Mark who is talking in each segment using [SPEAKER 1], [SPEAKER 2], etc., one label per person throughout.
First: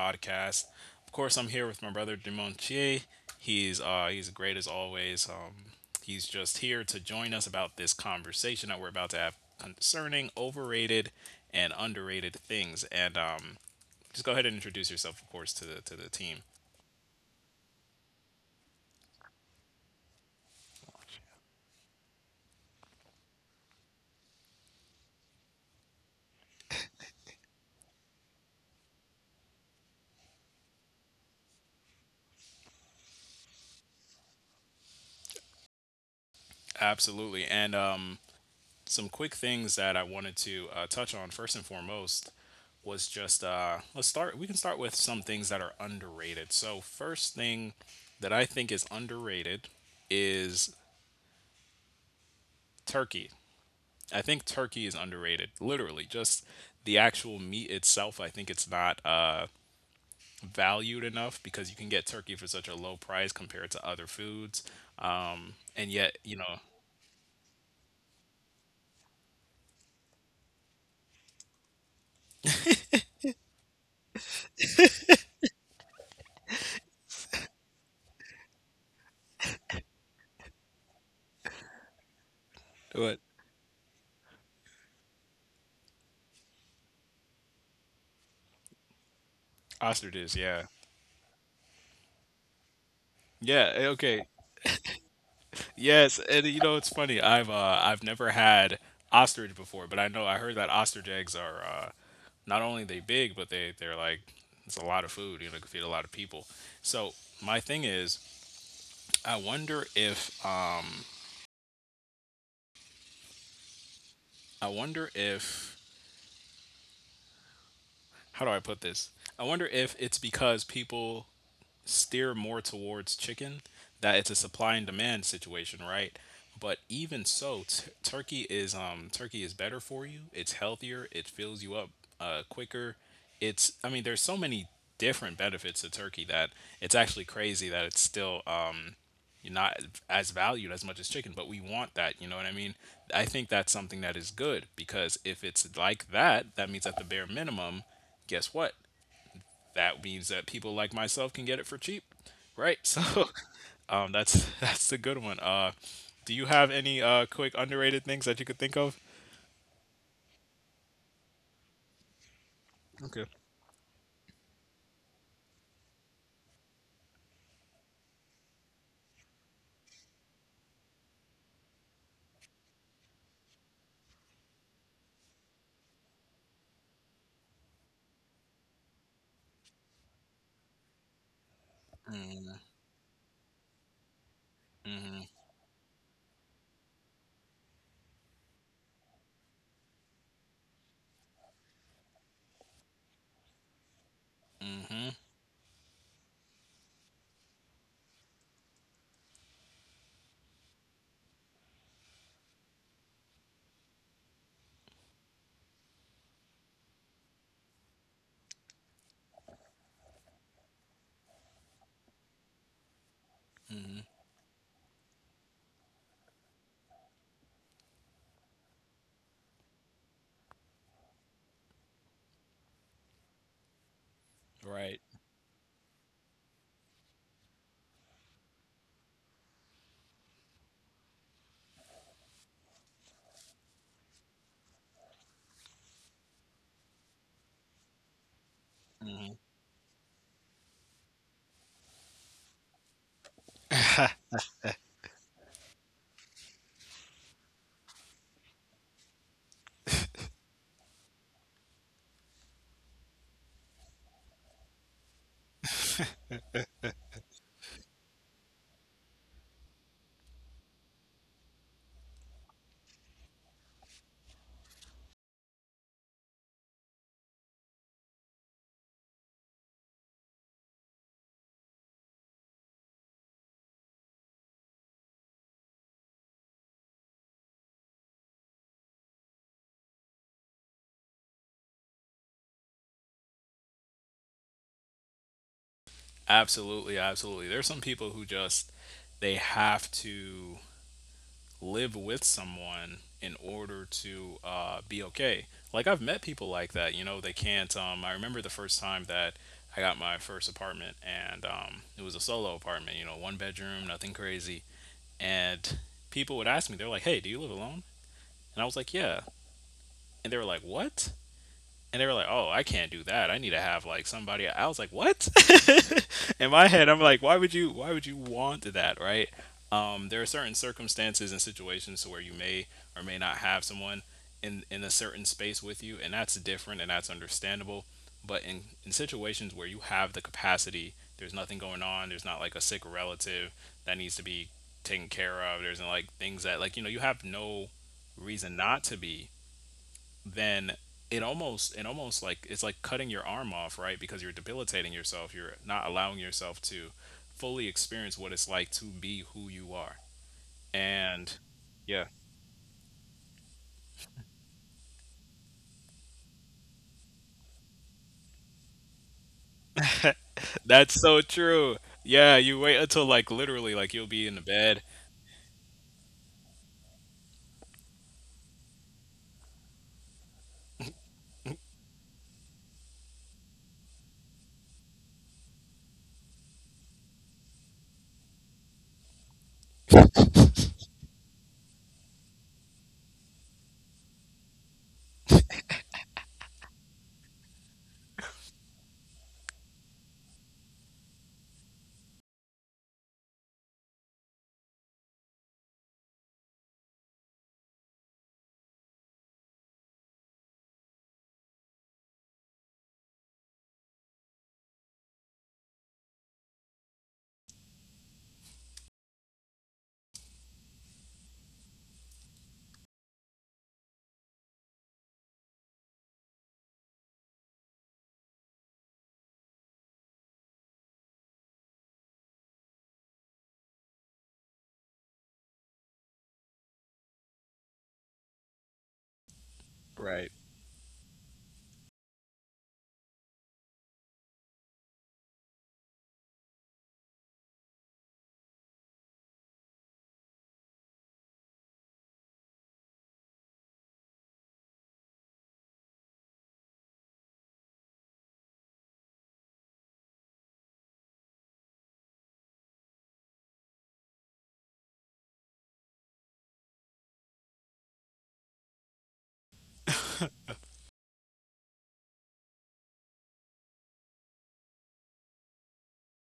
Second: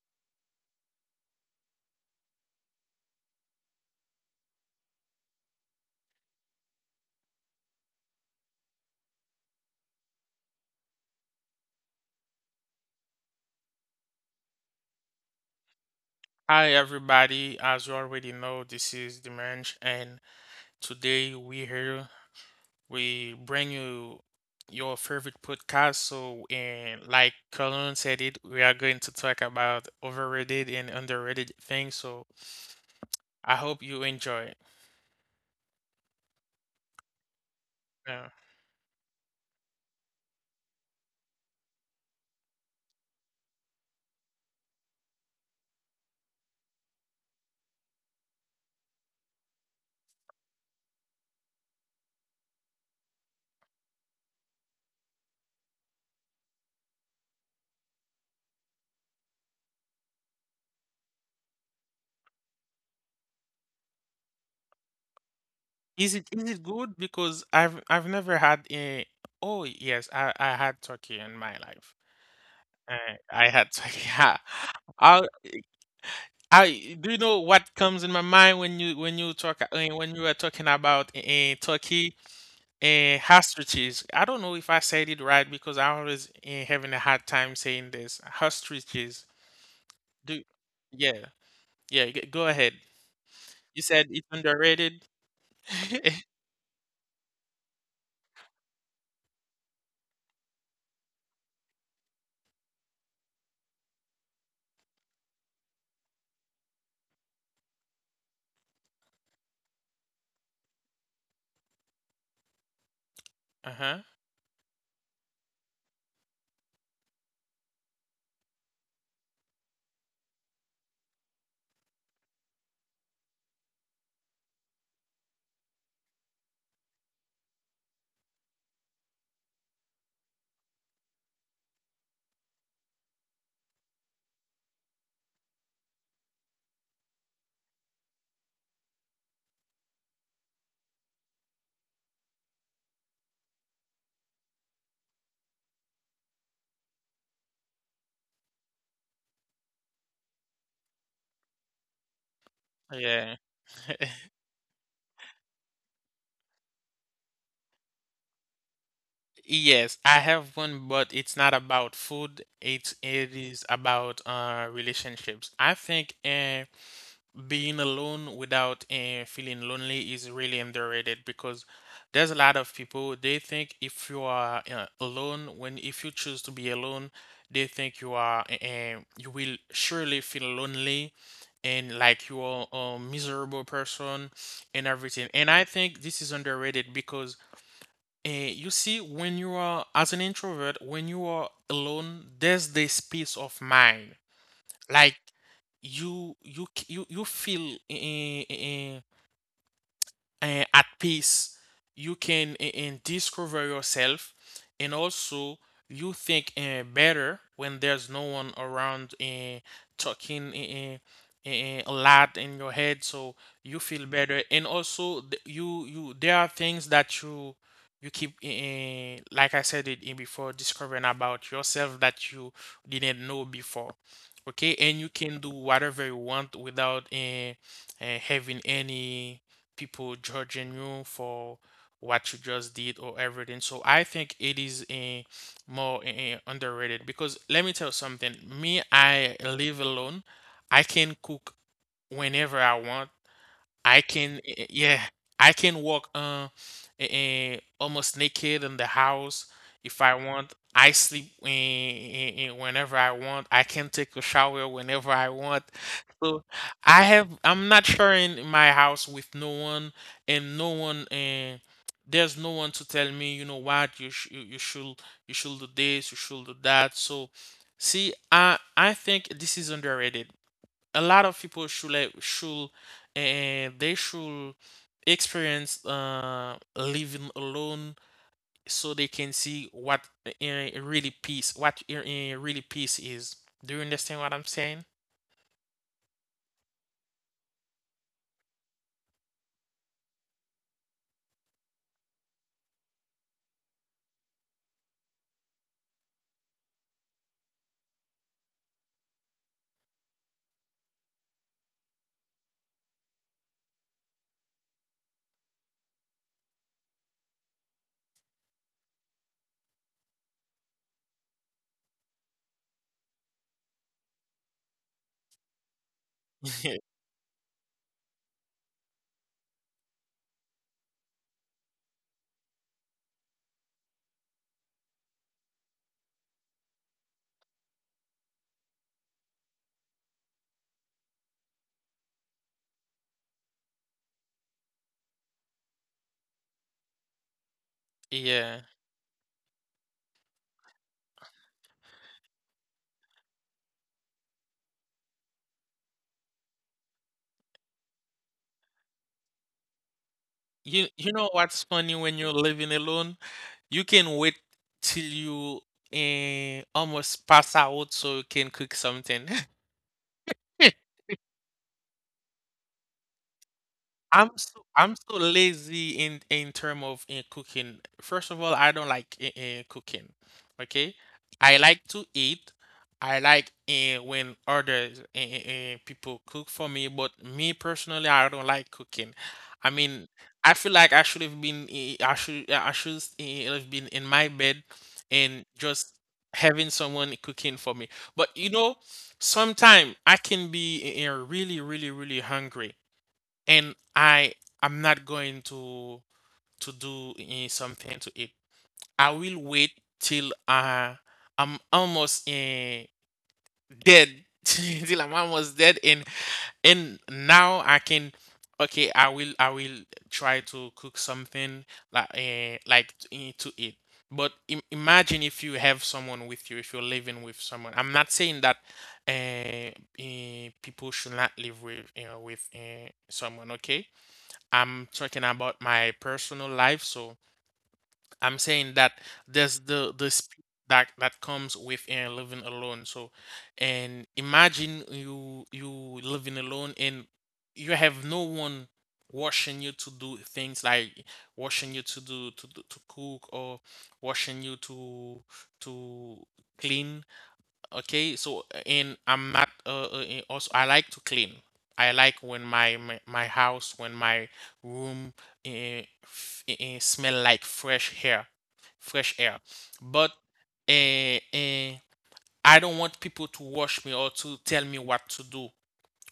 [SPEAKER 1] podcast. Of course, I'm here with my brother Demontier. He's great as always. He's just here to join us about this conversation that we're about to have concerning overrated and underrated things. And just go ahead and introduce yourself, of course, to the team.
[SPEAKER 2] Hi everybody, as you already know, this is Dimanche, and today we bring you your favorite podcast. So, and like Colin said it, we are going to talk about overrated and underrated things. So, I hope you enjoy it.
[SPEAKER 1] Absolutely. And
[SPEAKER 2] Yeah.
[SPEAKER 1] some quick things that I wanted to touch on first and foremost was just let's start. We can start with some things that are underrated. So first thing that I think is underrated is turkey. I think turkey is underrated. Literally, just the actual meat itself. I think it's not valued enough because you can get turkey for such a low price compared to other foods, and
[SPEAKER 2] Is
[SPEAKER 1] yet
[SPEAKER 2] it
[SPEAKER 1] you
[SPEAKER 2] is
[SPEAKER 1] know
[SPEAKER 2] it good? Because I've never had a. Oh yes, I had turkey in my life. I had turkey. How I do you know what comes in my mind when you talk when you were talking about in Turkey
[SPEAKER 1] What?
[SPEAKER 2] and ostriches? I don't know if I said it right because I always having a hard time saying this. Ostriches.
[SPEAKER 1] Ostriches.
[SPEAKER 2] Do
[SPEAKER 1] Yeah,
[SPEAKER 2] yeah yeah. Go ahead.
[SPEAKER 1] yeah.
[SPEAKER 2] You said
[SPEAKER 1] Okay.
[SPEAKER 2] it's underrated.
[SPEAKER 1] Yes, and you know it's funny. I've never had ostrich before, but I know I heard that ostrich eggs are not only they big, but they're like it's a lot of food. You know, could feed a lot of people. So my thing is, I wonder if,
[SPEAKER 2] Uh-huh.
[SPEAKER 1] I wonder if how do I put this? I wonder if it's because people steer more towards chicken, that it's a supply and demand situation, right? But even so, turkey is better for you. It's healthier. It fills you up quicker. It's, I mean, there's so many different benefits to turkey that it's actually crazy that it's still not as valued as much as chicken. But we want that, you know what I mean? I think that's something that is good because if it's like that, that means at the bare minimum, guess what, that means that people like myself can get it for cheap, right? So
[SPEAKER 2] Yeah.
[SPEAKER 1] that's that's a good one. Do you have any quick underrated things that you could think of?
[SPEAKER 2] Yes, I have one, but it's not about food. It's
[SPEAKER 1] Okay.
[SPEAKER 2] it is about relationships. I think being alone without feeling lonely is really underrated, because there's a lot of people, they think if you are alone, when if you choose to be alone, they think you are you will surely feel lonely and like you are a miserable person and everything. And I think this is underrated because you see, when you are, as an introvert, when you are alone, there's this peace of mind. Like you feel at peace. You can discover yourself, and also you think better when there's no one around talking a lot in your head. So you feel better. And also, you, there are things that you keep like I said it in before, discovering about yourself that you didn't know before. Okay,
[SPEAKER 1] Right.
[SPEAKER 2] and you can do whatever you want without having any people judging you for what you just did or everything. So I think it is a more eh, eh, underrated. Because let me tell you something. Me,
[SPEAKER 1] Hmm.
[SPEAKER 2] I live alone. I can cook whenever I want. Yeah, I can walk almost naked in the house if I want. I sleep whenever I want. I can take a shower whenever I want. So I'm not sharing my house with no one and there's no one to tell me, you know what, you should, you should do this, you should do that. So see, I think this is underrated. A lot of people should, and they should experience living alone, so they can see what really peace what uh, really peace is. Do you understand what I'm saying?
[SPEAKER 1] Absolutely, absolutely. There's some people who just they have to live with someone in order to be okay. Like I've met people like that. You know, they can't. I remember the first time that I got my first apartment, and it was a solo apartment. You know, one bedroom, nothing crazy. And people would ask me, they're like, hey, do you live alone? And I was like, yeah. And they were like, what? And they were like, "Oh, I can't do that. I need to have like somebody." I was like, "What?" In my head, I'm like, "Why would you? Why would you want that?" Right? There are certain circumstances and situations to where you may or may not have someone in a certain space with you, and that's different and that's understandable. But in situations where you have the capacity, there's nothing going on. There's not like a sick relative that needs to be taken care of. There's like things that, like, you know, you have no reason
[SPEAKER 2] Yeah.
[SPEAKER 1] not to be, then it almost like it's like cutting your arm off, right? Because you're debilitating yourself. You're not allowing yourself to fully experience what it's like to be who you are.
[SPEAKER 2] You
[SPEAKER 1] And
[SPEAKER 2] know what's
[SPEAKER 1] yeah,
[SPEAKER 2] funny when you're living alone? You can wait till you almost pass out so you can cook something.
[SPEAKER 1] that's so true. Yeah, you wait until like literally like you'll be in the bed.
[SPEAKER 2] I'm so lazy in term of in cooking. First of all, I don't like in cooking. Okay, I like to eat. I like when others people cook for me, but me personally, I don't like cooking. I mean, I feel like I should have been eh, I should have been in my bed and just having someone cooking for me. But you know, sometime I can be really really really hungry, and I'm not going to do something to it. I will wait till I'm almost dead, till I'm almost dead, and now I can. Okay, I will try to cook something to eat. But imagine if you have someone with you, if you're living with someone. I'm not saying that uh, people should not live with, you know, with someone. Okay, I'm talking about my personal life, so I'm saying that there's
[SPEAKER 1] Right.
[SPEAKER 2] that that comes with living alone. So, and imagine you you living alone and you have no one watching you to do things, like watching you to cook, or watching you to clean. Okay, so and I'm not and also I like to clean. I like when my house, when my room smell like fresh air, fresh air. But uh, uh, I don't want people to watch me or to tell me what to do.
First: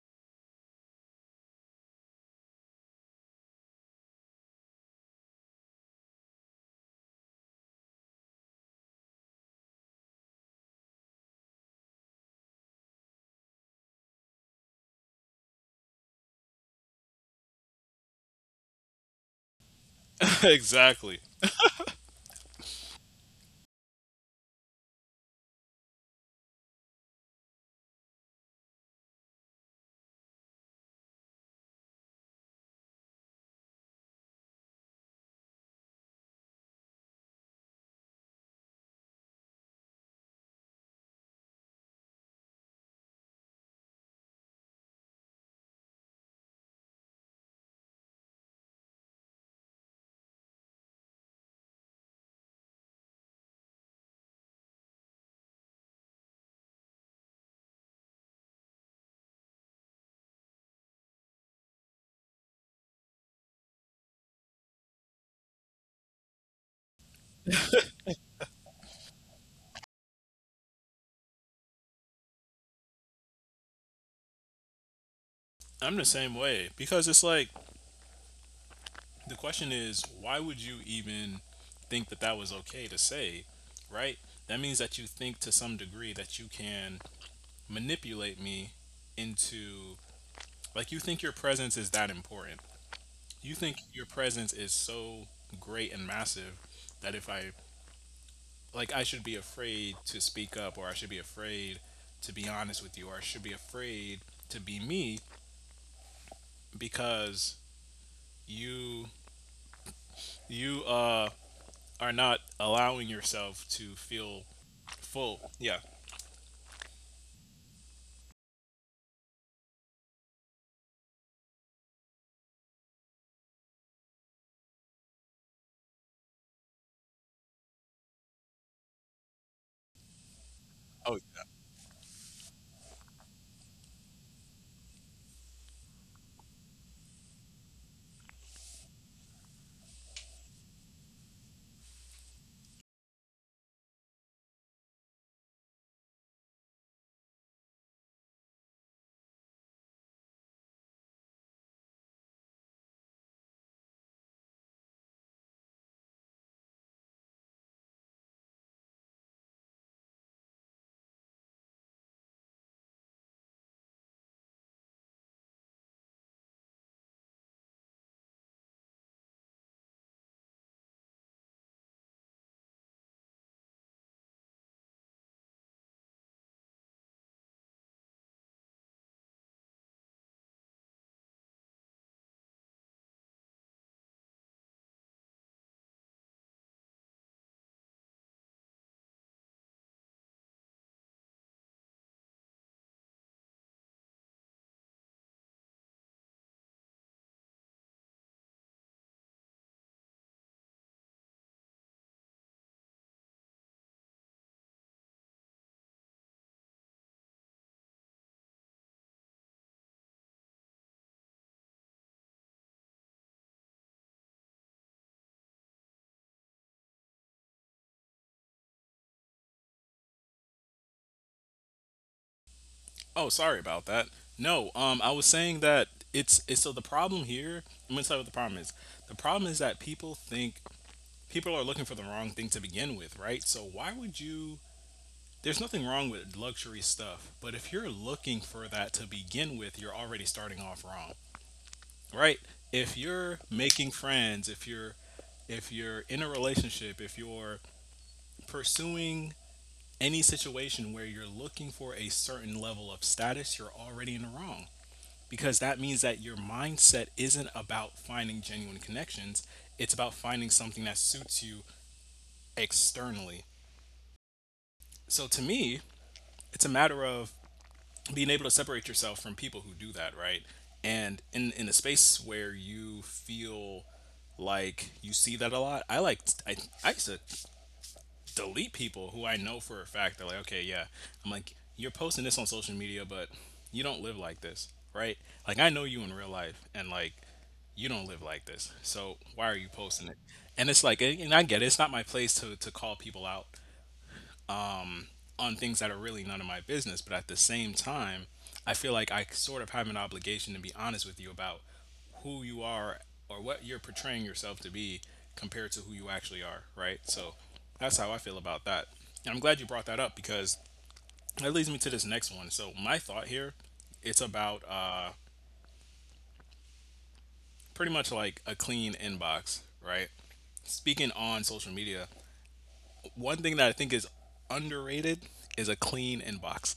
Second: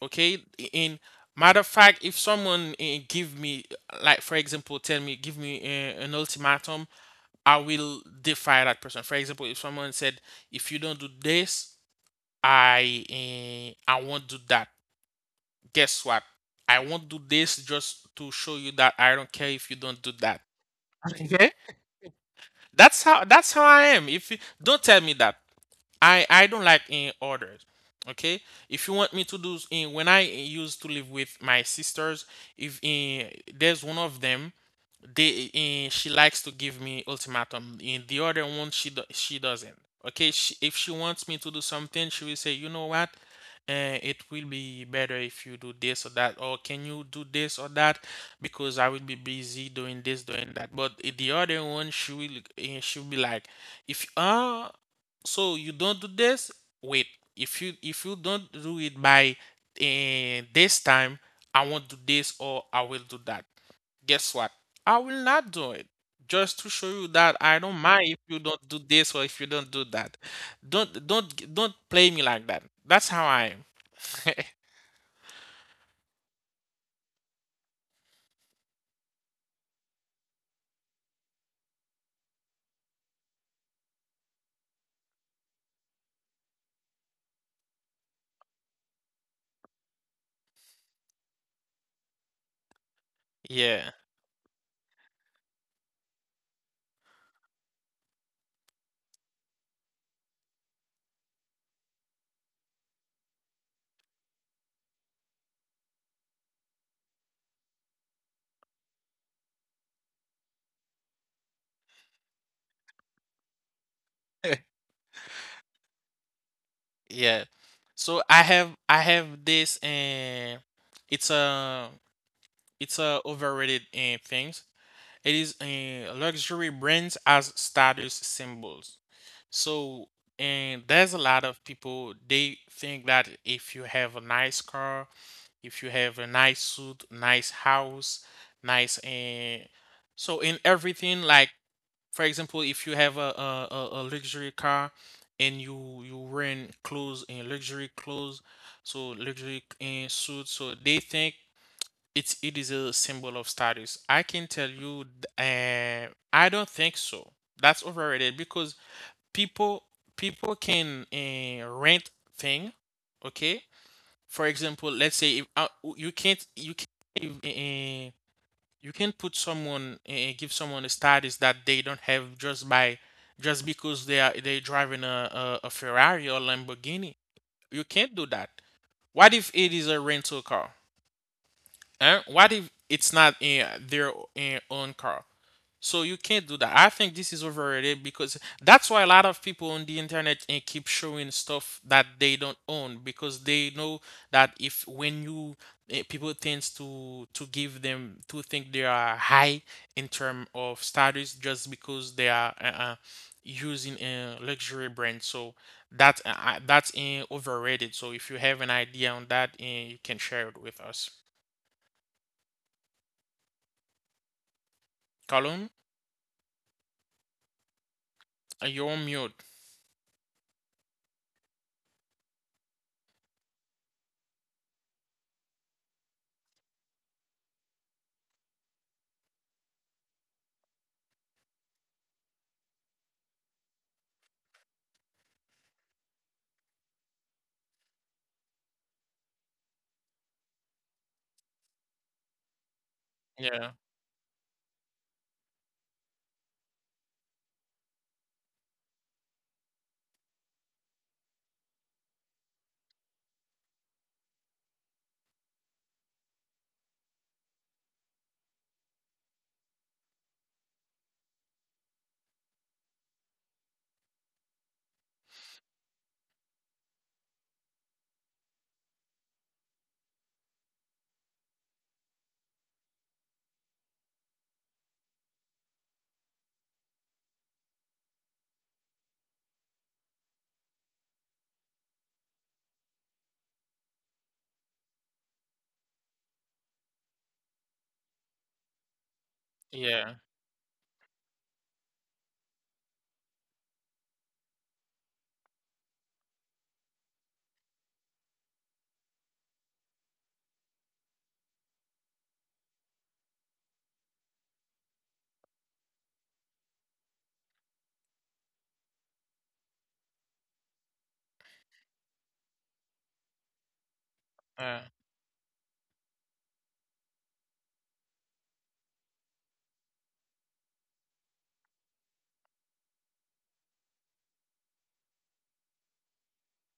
[SPEAKER 2] Okay, in matter of fact, if someone give me, like for example, tell me, give me an ultimatum, I will defy that person. For example, if someone said, if you don't do this, I won't do that. Guess what? I won't do this just to show you that I don't care if you don't do that.
[SPEAKER 1] Exactly.
[SPEAKER 2] Okay? That's how I am. If you don't tell me that. I don't like in orders. Okay? If you want me to do in when I used to live with my sisters, if there's one of them, they she likes to give me ultimatum, in the other one she doesn't. Okay, she, if she wants me to do something, she will say, you know what, it will be better if you do this or that, or can you do this or that, because I will be busy doing this, doing that. But the other one, she will be like, if so you don't do this, wait, if you don't do it by this time, I won't do this, or I will do that. Guess what? I will not do it. Just to show you that I don't mind if you don't do this or if you don't do that. Don't play me like that. That's how I am.
[SPEAKER 1] I'm the same way because it's like, the question is, why would you even think that that was okay to say, right? That means that you think to some degree that you can manipulate me into, like, you think your presence is that important. You think
[SPEAKER 2] Yeah.
[SPEAKER 1] your presence is so great and massive that if I, like, I should be afraid to speak up, or I should be afraid to be honest with you, or I should be afraid to be me because you you are not allowing yourself to feel full. Yeah.
[SPEAKER 2] Yeah. So I have this, and it's a it's a overrated things. It is luxury brands as status symbols. So, and there's
[SPEAKER 1] Oh.
[SPEAKER 2] a lot of people, they think that if you have a nice car, if you have a nice suit, nice house, nice so in everything, like for example, if you have a luxury car and you rent clothes and luxury clothes, so luxury and suits, so they think it is a symbol of status. I can tell you, uh, I don't think so. That's overrated, because people people can rent thing. Okay, for example, let's say if, you can't, you can't put someone, give someone a status that they don't have just by, just because they driving a Ferrari or Lamborghini. You can't do that. What if it is a rental car? Huh? What if it's not their own car? So you can't do that. I think this is overrated, because that's why a lot of people on the internet and keep showing stuff that they don't own, because they know that if when you people tends to give them to think they are high in term of status just because they are using a luxury brand. So that's overrated. So if you have an idea on that, you can share it with us. Column, you're on mute.
[SPEAKER 1] Oh, sorry about that. No, I was saying that it's so the problem here. I'm gonna tell you what the problem is. The problem is that people think, people are looking for the wrong thing to begin with, right? So why would you? There's nothing wrong with luxury stuff, but if you're looking for that to begin with, you're already starting off wrong, right? If you're
[SPEAKER 2] Yeah,
[SPEAKER 1] making friends, if you're in a relationship, if you're pursuing any situation where you're looking for a certain level of status, you're already in the wrong, because that means that your mindset isn't about finding genuine connections, it's about finding something that suits you externally. So to me, it's a matter of being able to separate yourself from people who do that, right? And in a space where you feel like, you see that a lot. I like I I used to delete people who I know for a fact, they're like, okay, yeah, I'm like, you're posting this on social media, but you don't live like this, right? Like, I know you in real life, and like, you don't live like this, so why are you posting
[SPEAKER 2] yeah.
[SPEAKER 1] it? And it's like, and I get it, it's not my place to call people out on things that are really none of my business. But at the same time, I feel like I sort of have an obligation to be honest with you about who you are or what you're portraying yourself to be compared to who you actually are, right? So that's how I feel about that. And I'm glad you brought that up because that leads me to this next one. So my thought here, it's about
[SPEAKER 2] Uh,
[SPEAKER 1] pretty much like a clean inbox, right? Speaking on social media, one thing that I think is underrated is a clean inbox.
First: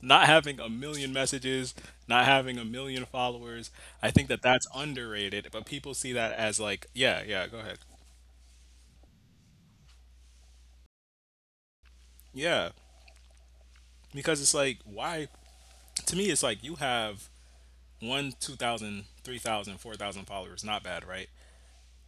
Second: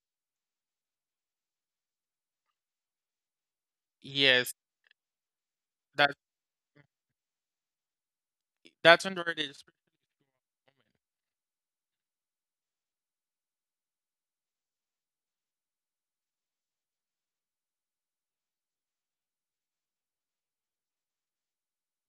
[SPEAKER 1] Not having a million messages, not having a million followers. I think that
[SPEAKER 2] Yes,
[SPEAKER 1] that's underrated, but people see
[SPEAKER 2] That
[SPEAKER 1] that as like, yeah, yeah, go ahead.
[SPEAKER 2] that's under the
[SPEAKER 1] Yeah, because it's like, why? To me, it's like you have one, 2,000, 3,000, 4,000 followers. Not bad, right?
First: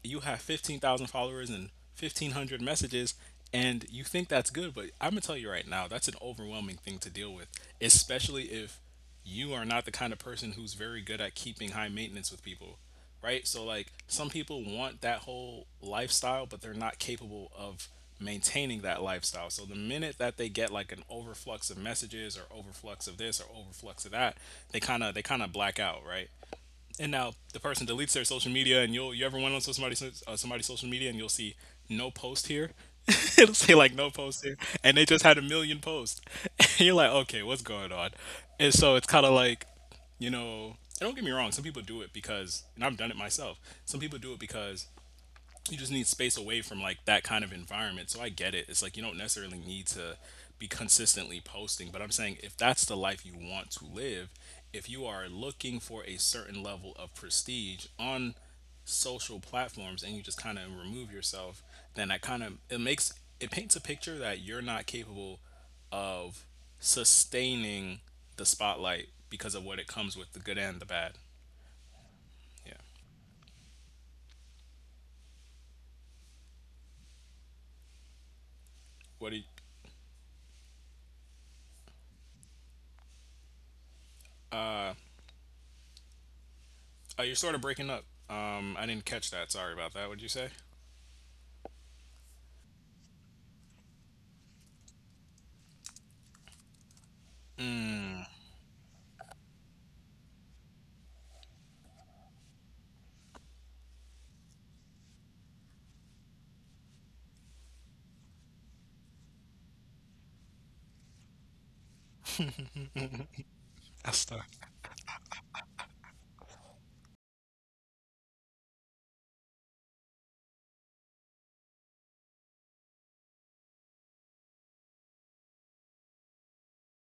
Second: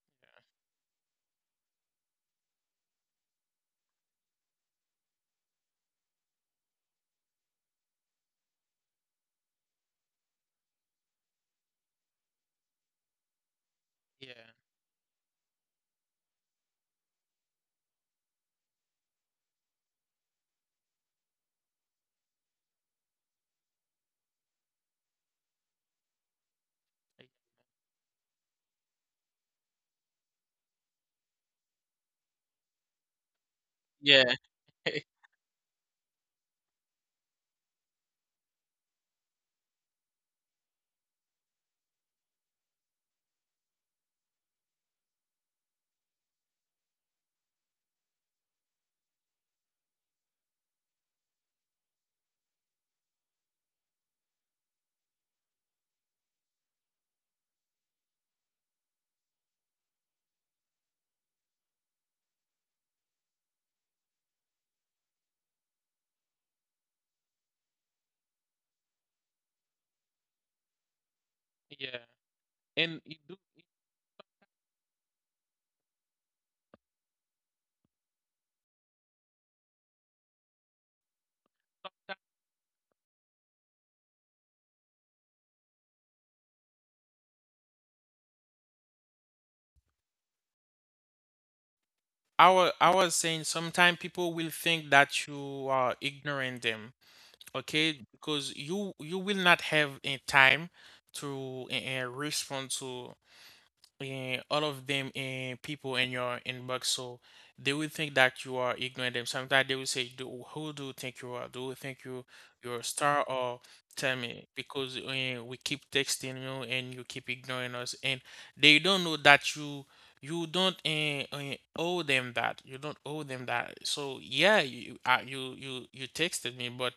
[SPEAKER 1] You have 15,000 followers and 1,500 messages, and you think that's good, but I'm going to tell you right now, that's an overwhelming thing to deal with, especially if you are not the kind of person who's very good at keeping high maintenance with people, right? So, like, some
[SPEAKER 2] yeah.
[SPEAKER 1] people want that whole lifestyle, but they're not capable of maintaining that lifestyle. So, the minute that they get like an overflux of messages or overflux of this or overflux of that, they kind of black out, right? And
[SPEAKER 2] Like,
[SPEAKER 1] now the person deletes their social media, and you'll, you ever went on to somebody's, somebody's social media, and you'll see, no post here. It'll say like, no
[SPEAKER 2] yeah.
[SPEAKER 1] post here, and they just had a million posts. And you're like, okay, what's going on? And so it's kind of like, you know, and don't get me wrong, some people do it because, and I've done it myself. Some people do it because you just need space away from like that kind of environment. So I get it. It's like you don't necessarily need to be consistently posting, but I'm saying, if that's the life you want to live, if you are looking for a certain level of prestige on social platforms and you just kind of remove yourself, then that kind of, it makes, it paints a picture that you're not capable of sustaining the spotlight because of what it comes with, the good and the bad.
[SPEAKER 2] Yeah.
[SPEAKER 1] Yeah.
[SPEAKER 2] And it do.
[SPEAKER 1] What do you, you're sort of breaking up. I didn't catch that. Sorry about that. What'd you say?
[SPEAKER 2] I was saying sometimes people will think that you are ignoring them. Okay? Because you will not have a time to respond to eh, all of them eh, people in your inbox, so they will think that you are ignoring them. Sometimes they will say, do, "Who do you think you are? Do you think you're a star?" Or tell me, because we keep texting you and you keep ignoring us, and they don't know that you don't owe them that. You don't owe them that. So yeah, you texted me, but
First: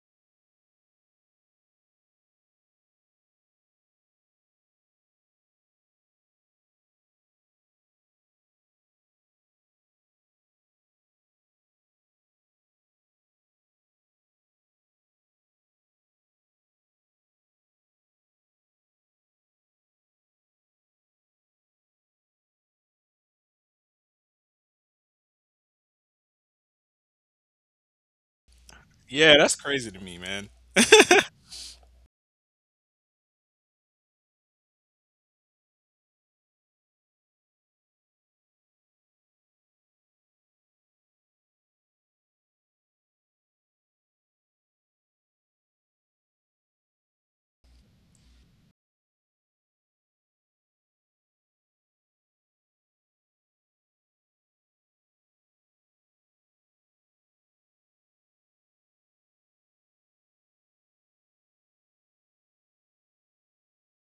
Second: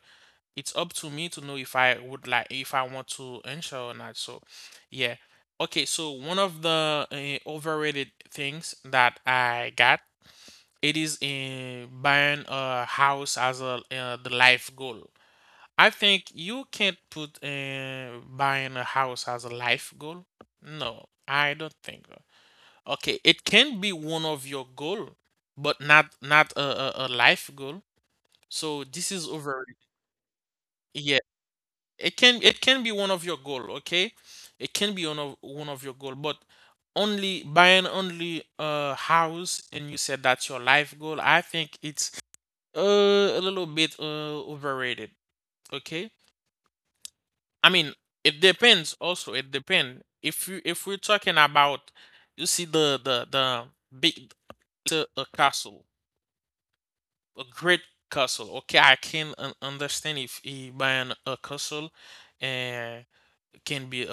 [SPEAKER 2] it's up to me to know if I would like if I want to enter or not. So, yeah. Okay, so one of the overrated things that I got, it is in buying a house as a the life goal. I think you can't put buying a house as a life goal. No, I don't think so. Okay, it can be one of your goal, but not a life goal. So this is
[SPEAKER 1] Yeah, that's
[SPEAKER 2] overrated.
[SPEAKER 1] crazy to me, man.
[SPEAKER 2] It can be one of your goal. Okay, it can be one of your goal, but only buying only a house, and you said that's your life goal. I think it's uh, a little bit overrated. Okay, I mean, it depends. Also it depends if you if we're talking about, you see, the big, to a castle, a great castle. Okay, I can understand if he buying a castle can be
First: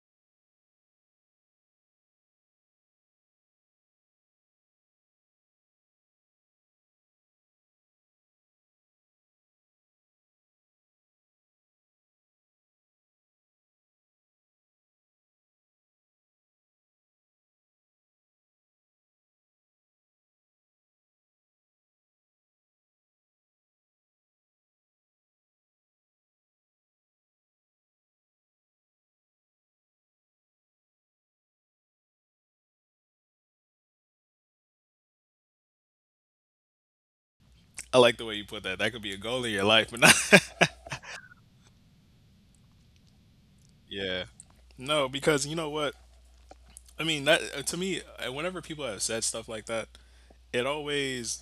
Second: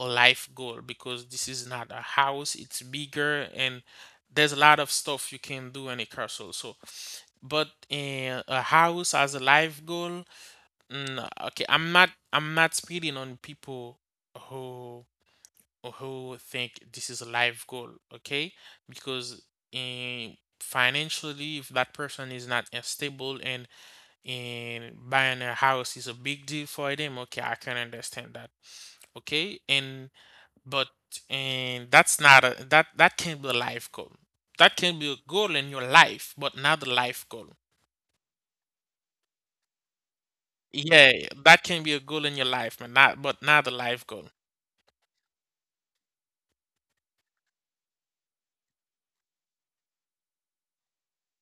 [SPEAKER 2] a life goal, because this is not a house, it's bigger, and there's a lot of stuff you can do in a castle. So, but a house as a life goal, okay, I'm not speaking on people who who think this is a life goal, okay? Because eh, financially, if that person is not stable, and buying a house is a big deal for them, okay, I can understand that. Okay, and but, and that's not a that that can be a life goal. That can be a goal in your life, but not a life goal.
[SPEAKER 1] I like the way you put that. That could be a goal in your life, but not.
[SPEAKER 2] Yeah, that can be a goal in your life, but not a life
[SPEAKER 1] Yeah.
[SPEAKER 2] goal.
[SPEAKER 1] No, because you know what? I mean, that, to me, whenever people have said stuff like that, it always.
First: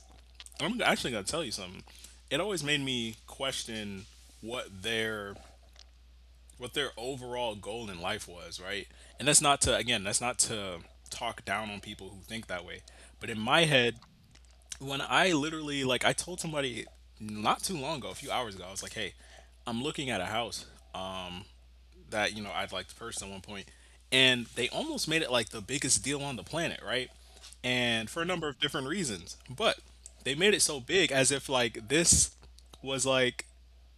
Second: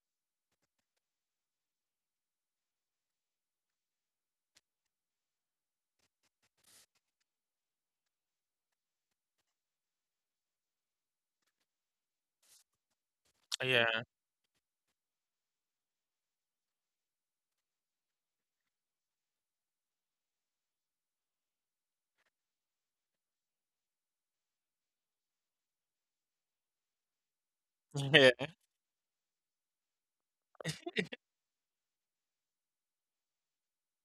[SPEAKER 1] I'm actually gonna tell you something. It always made me question what their, what their overall goal in life was, right? And that's not to, again, that's not to talk down on people who think that way. But in my head,
[SPEAKER 2] Yeah,
[SPEAKER 1] when I literally, like, I told somebody not too long ago, a few hours ago, I was like, "Hey, I'm looking at a house that, you know, I'd like to purchase at one point," and they almost made it like the biggest deal on the planet, right? And for a
[SPEAKER 2] yeah,
[SPEAKER 1] number of different reasons, but they made it so big as if like this was like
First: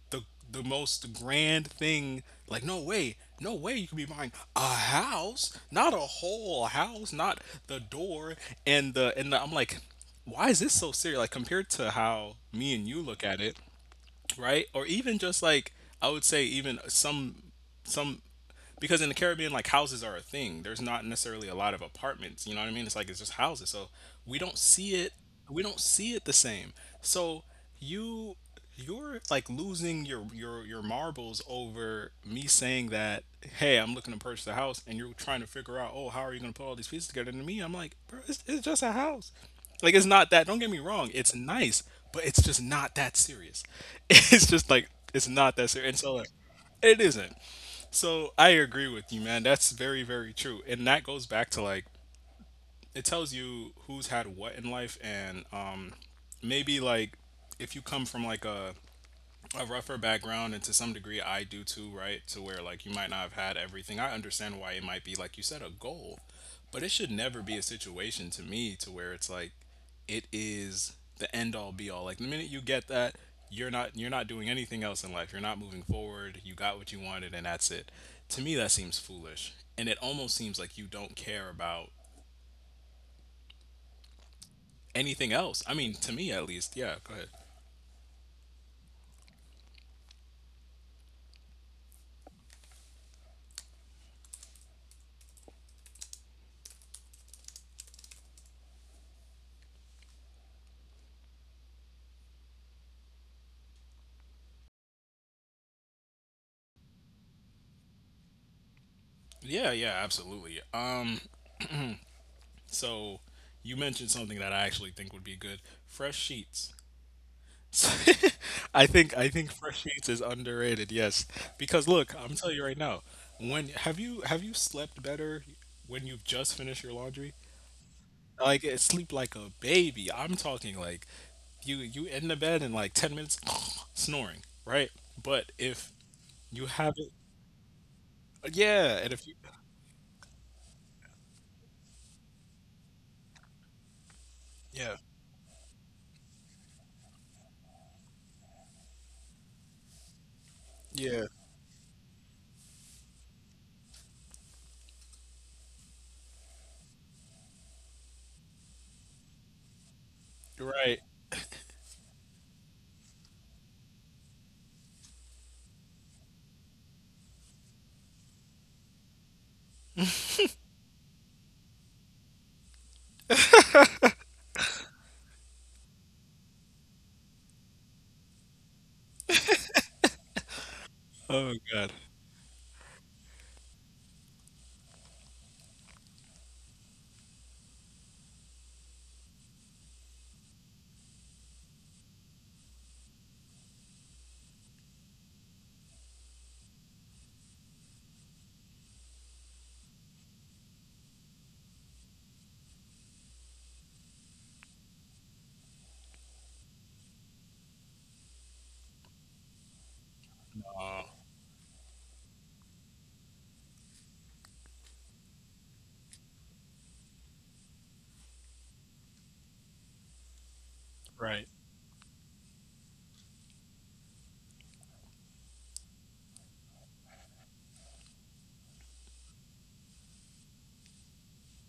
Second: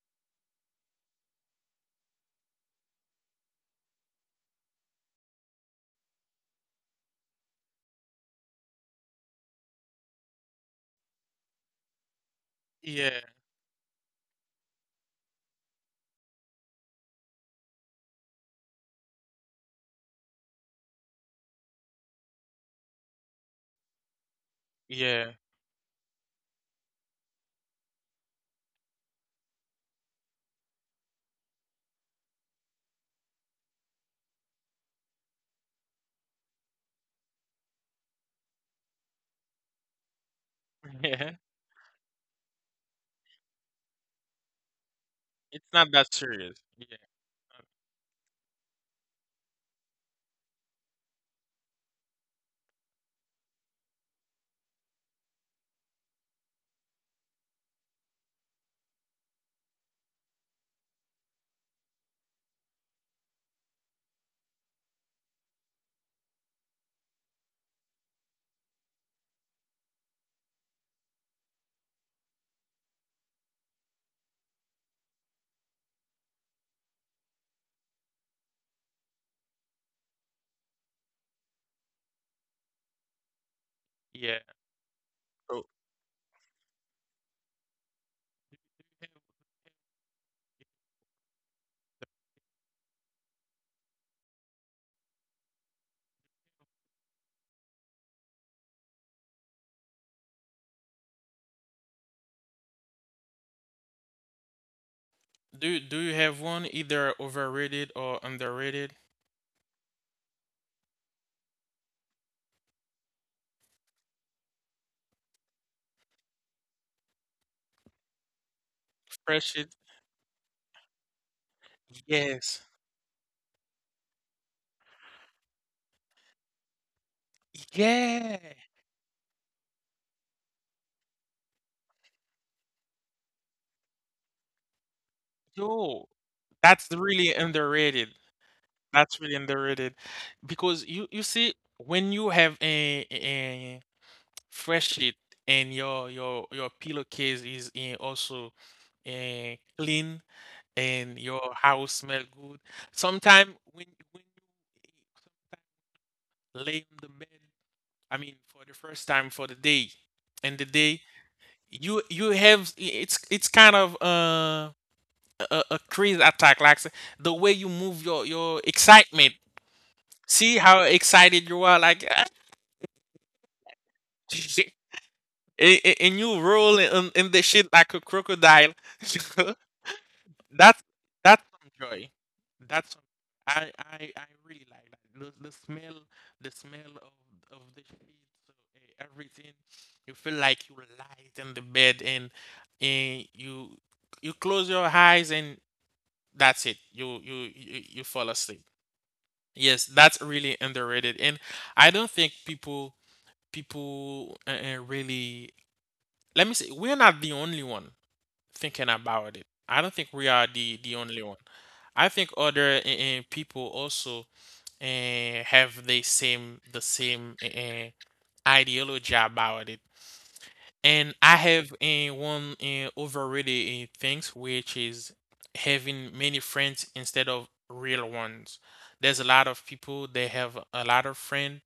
[SPEAKER 1] the the most grand thing. Like, no way, no way you could be buying a house, not a whole house, not the door and the, I'm like, why is this so serious? Like, compared to how me and you
[SPEAKER 2] yeah,
[SPEAKER 1] look at it, right? Or even just like I would say even some because in the Caribbean, like houses are a thing. There's not necessarily a lot of apartments. You know what I mean? It's like it's just houses. So we don't see it.
[SPEAKER 2] yeah,
[SPEAKER 1] We don't see it the same. So you you're like losing your marbles over me saying that, hey, I'm looking to purchase a house, and you're trying to figure out, oh, how are you going to put all these pieces together. And to me, I'm like, bro, it's just a house. Like, it's not that, don't get me wrong,
[SPEAKER 2] yeah.
[SPEAKER 1] it's nice, but it's just not that serious. It's just like it's not
[SPEAKER 2] It's
[SPEAKER 1] that serious.
[SPEAKER 2] not
[SPEAKER 1] And
[SPEAKER 2] that
[SPEAKER 1] so like
[SPEAKER 2] serious. Yeah,
[SPEAKER 1] it isn't. So I agree with you, man. That's very, very true. And that goes back to like it tells you who's had what in life. And maybe like if you come from like a rougher background, and to some degree I do too, right? To where like you might not have had everything. I understand why it might be, like you said, a goal, but it should never be a situation to me to where it's like it is the end all be all. Like the minute you get that, you're not doing anything else in life. You're not moving forward. You got what you wanted and that's it. To me that seems foolish. And it almost seems like you don't care about
[SPEAKER 2] yeah.
[SPEAKER 1] anything else.
[SPEAKER 2] So,
[SPEAKER 1] I mean, to me at least. Yeah, go ahead.
[SPEAKER 2] do you have one, either overrated or underrated?
[SPEAKER 1] Yeah, yeah, absolutely. So you mentioned something that I actually think would be good: fresh sheets. I think
[SPEAKER 2] Fresh it.
[SPEAKER 1] fresh sheets is underrated. Yes, because look, I'm telling
[SPEAKER 2] Yes.
[SPEAKER 1] you right now. When have you slept better when you've just finished your laundry?
[SPEAKER 2] Yeah,
[SPEAKER 1] Like it- sleep like a baby. I'm talking like you in the bed in like 10 minutes, snoring, right? But if
[SPEAKER 2] yo,
[SPEAKER 1] you
[SPEAKER 2] that's
[SPEAKER 1] have it,
[SPEAKER 2] really underrated.
[SPEAKER 1] yeah, and
[SPEAKER 2] That's
[SPEAKER 1] if you,
[SPEAKER 2] really underrated, because you see, when you have a fresh
[SPEAKER 1] yeah,
[SPEAKER 2] sheet and your pillowcase is in also clean, and
[SPEAKER 1] yeah,
[SPEAKER 2] your house smell good. Sometimes when you lay on the bed, I mean, for the first time for the day, and the
[SPEAKER 1] right.
[SPEAKER 2] day you have, it's kind of a crazy attack, like the way you move, your excitement, see how excited you are, like and you roll in the shit like a crocodile. that's that's
[SPEAKER 1] Oh
[SPEAKER 2] some
[SPEAKER 1] God.
[SPEAKER 2] joy, that's I really like that, the smell, the smell of the sheets, everything. You feel like you light in the bed, and and you you close your eyes, and that's it, you fall asleep. Yes, that's really underrated, and I don't think people really. Let me say, we're not the only one thinking about it. I don't think we are the
[SPEAKER 1] Uh,
[SPEAKER 2] only one. I think other people also have the same ideology about it. And I
[SPEAKER 1] right.
[SPEAKER 2] have one overrated things, which is having many friends instead of real ones. There's a lot of people, they have a lot of friends,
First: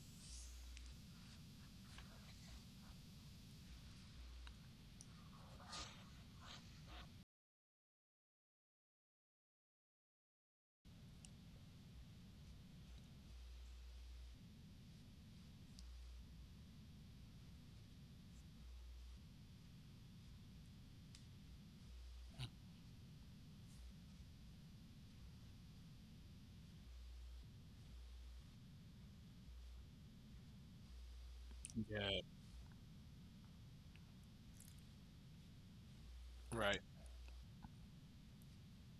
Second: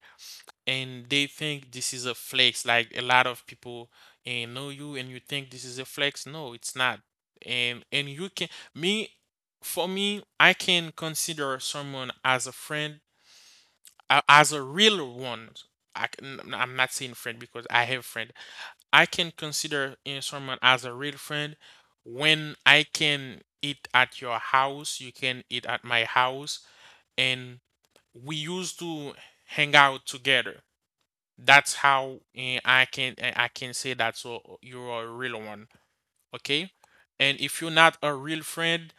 [SPEAKER 2] and they think this is a flex. Like, a lot of people and know you, and you think this is a flex. No, it's not. And you can me for me, I can consider someone as a friend, as a real one. I'm not saying friend because I have friend. I can consider someone as a real friend when I can eat at your house, you can eat at my house, and we used to hang out together. That's
[SPEAKER 1] Yeah.
[SPEAKER 2] how I can say that, so you're a real one, okay?
[SPEAKER 1] Right.
[SPEAKER 2] And if you're not a real friend,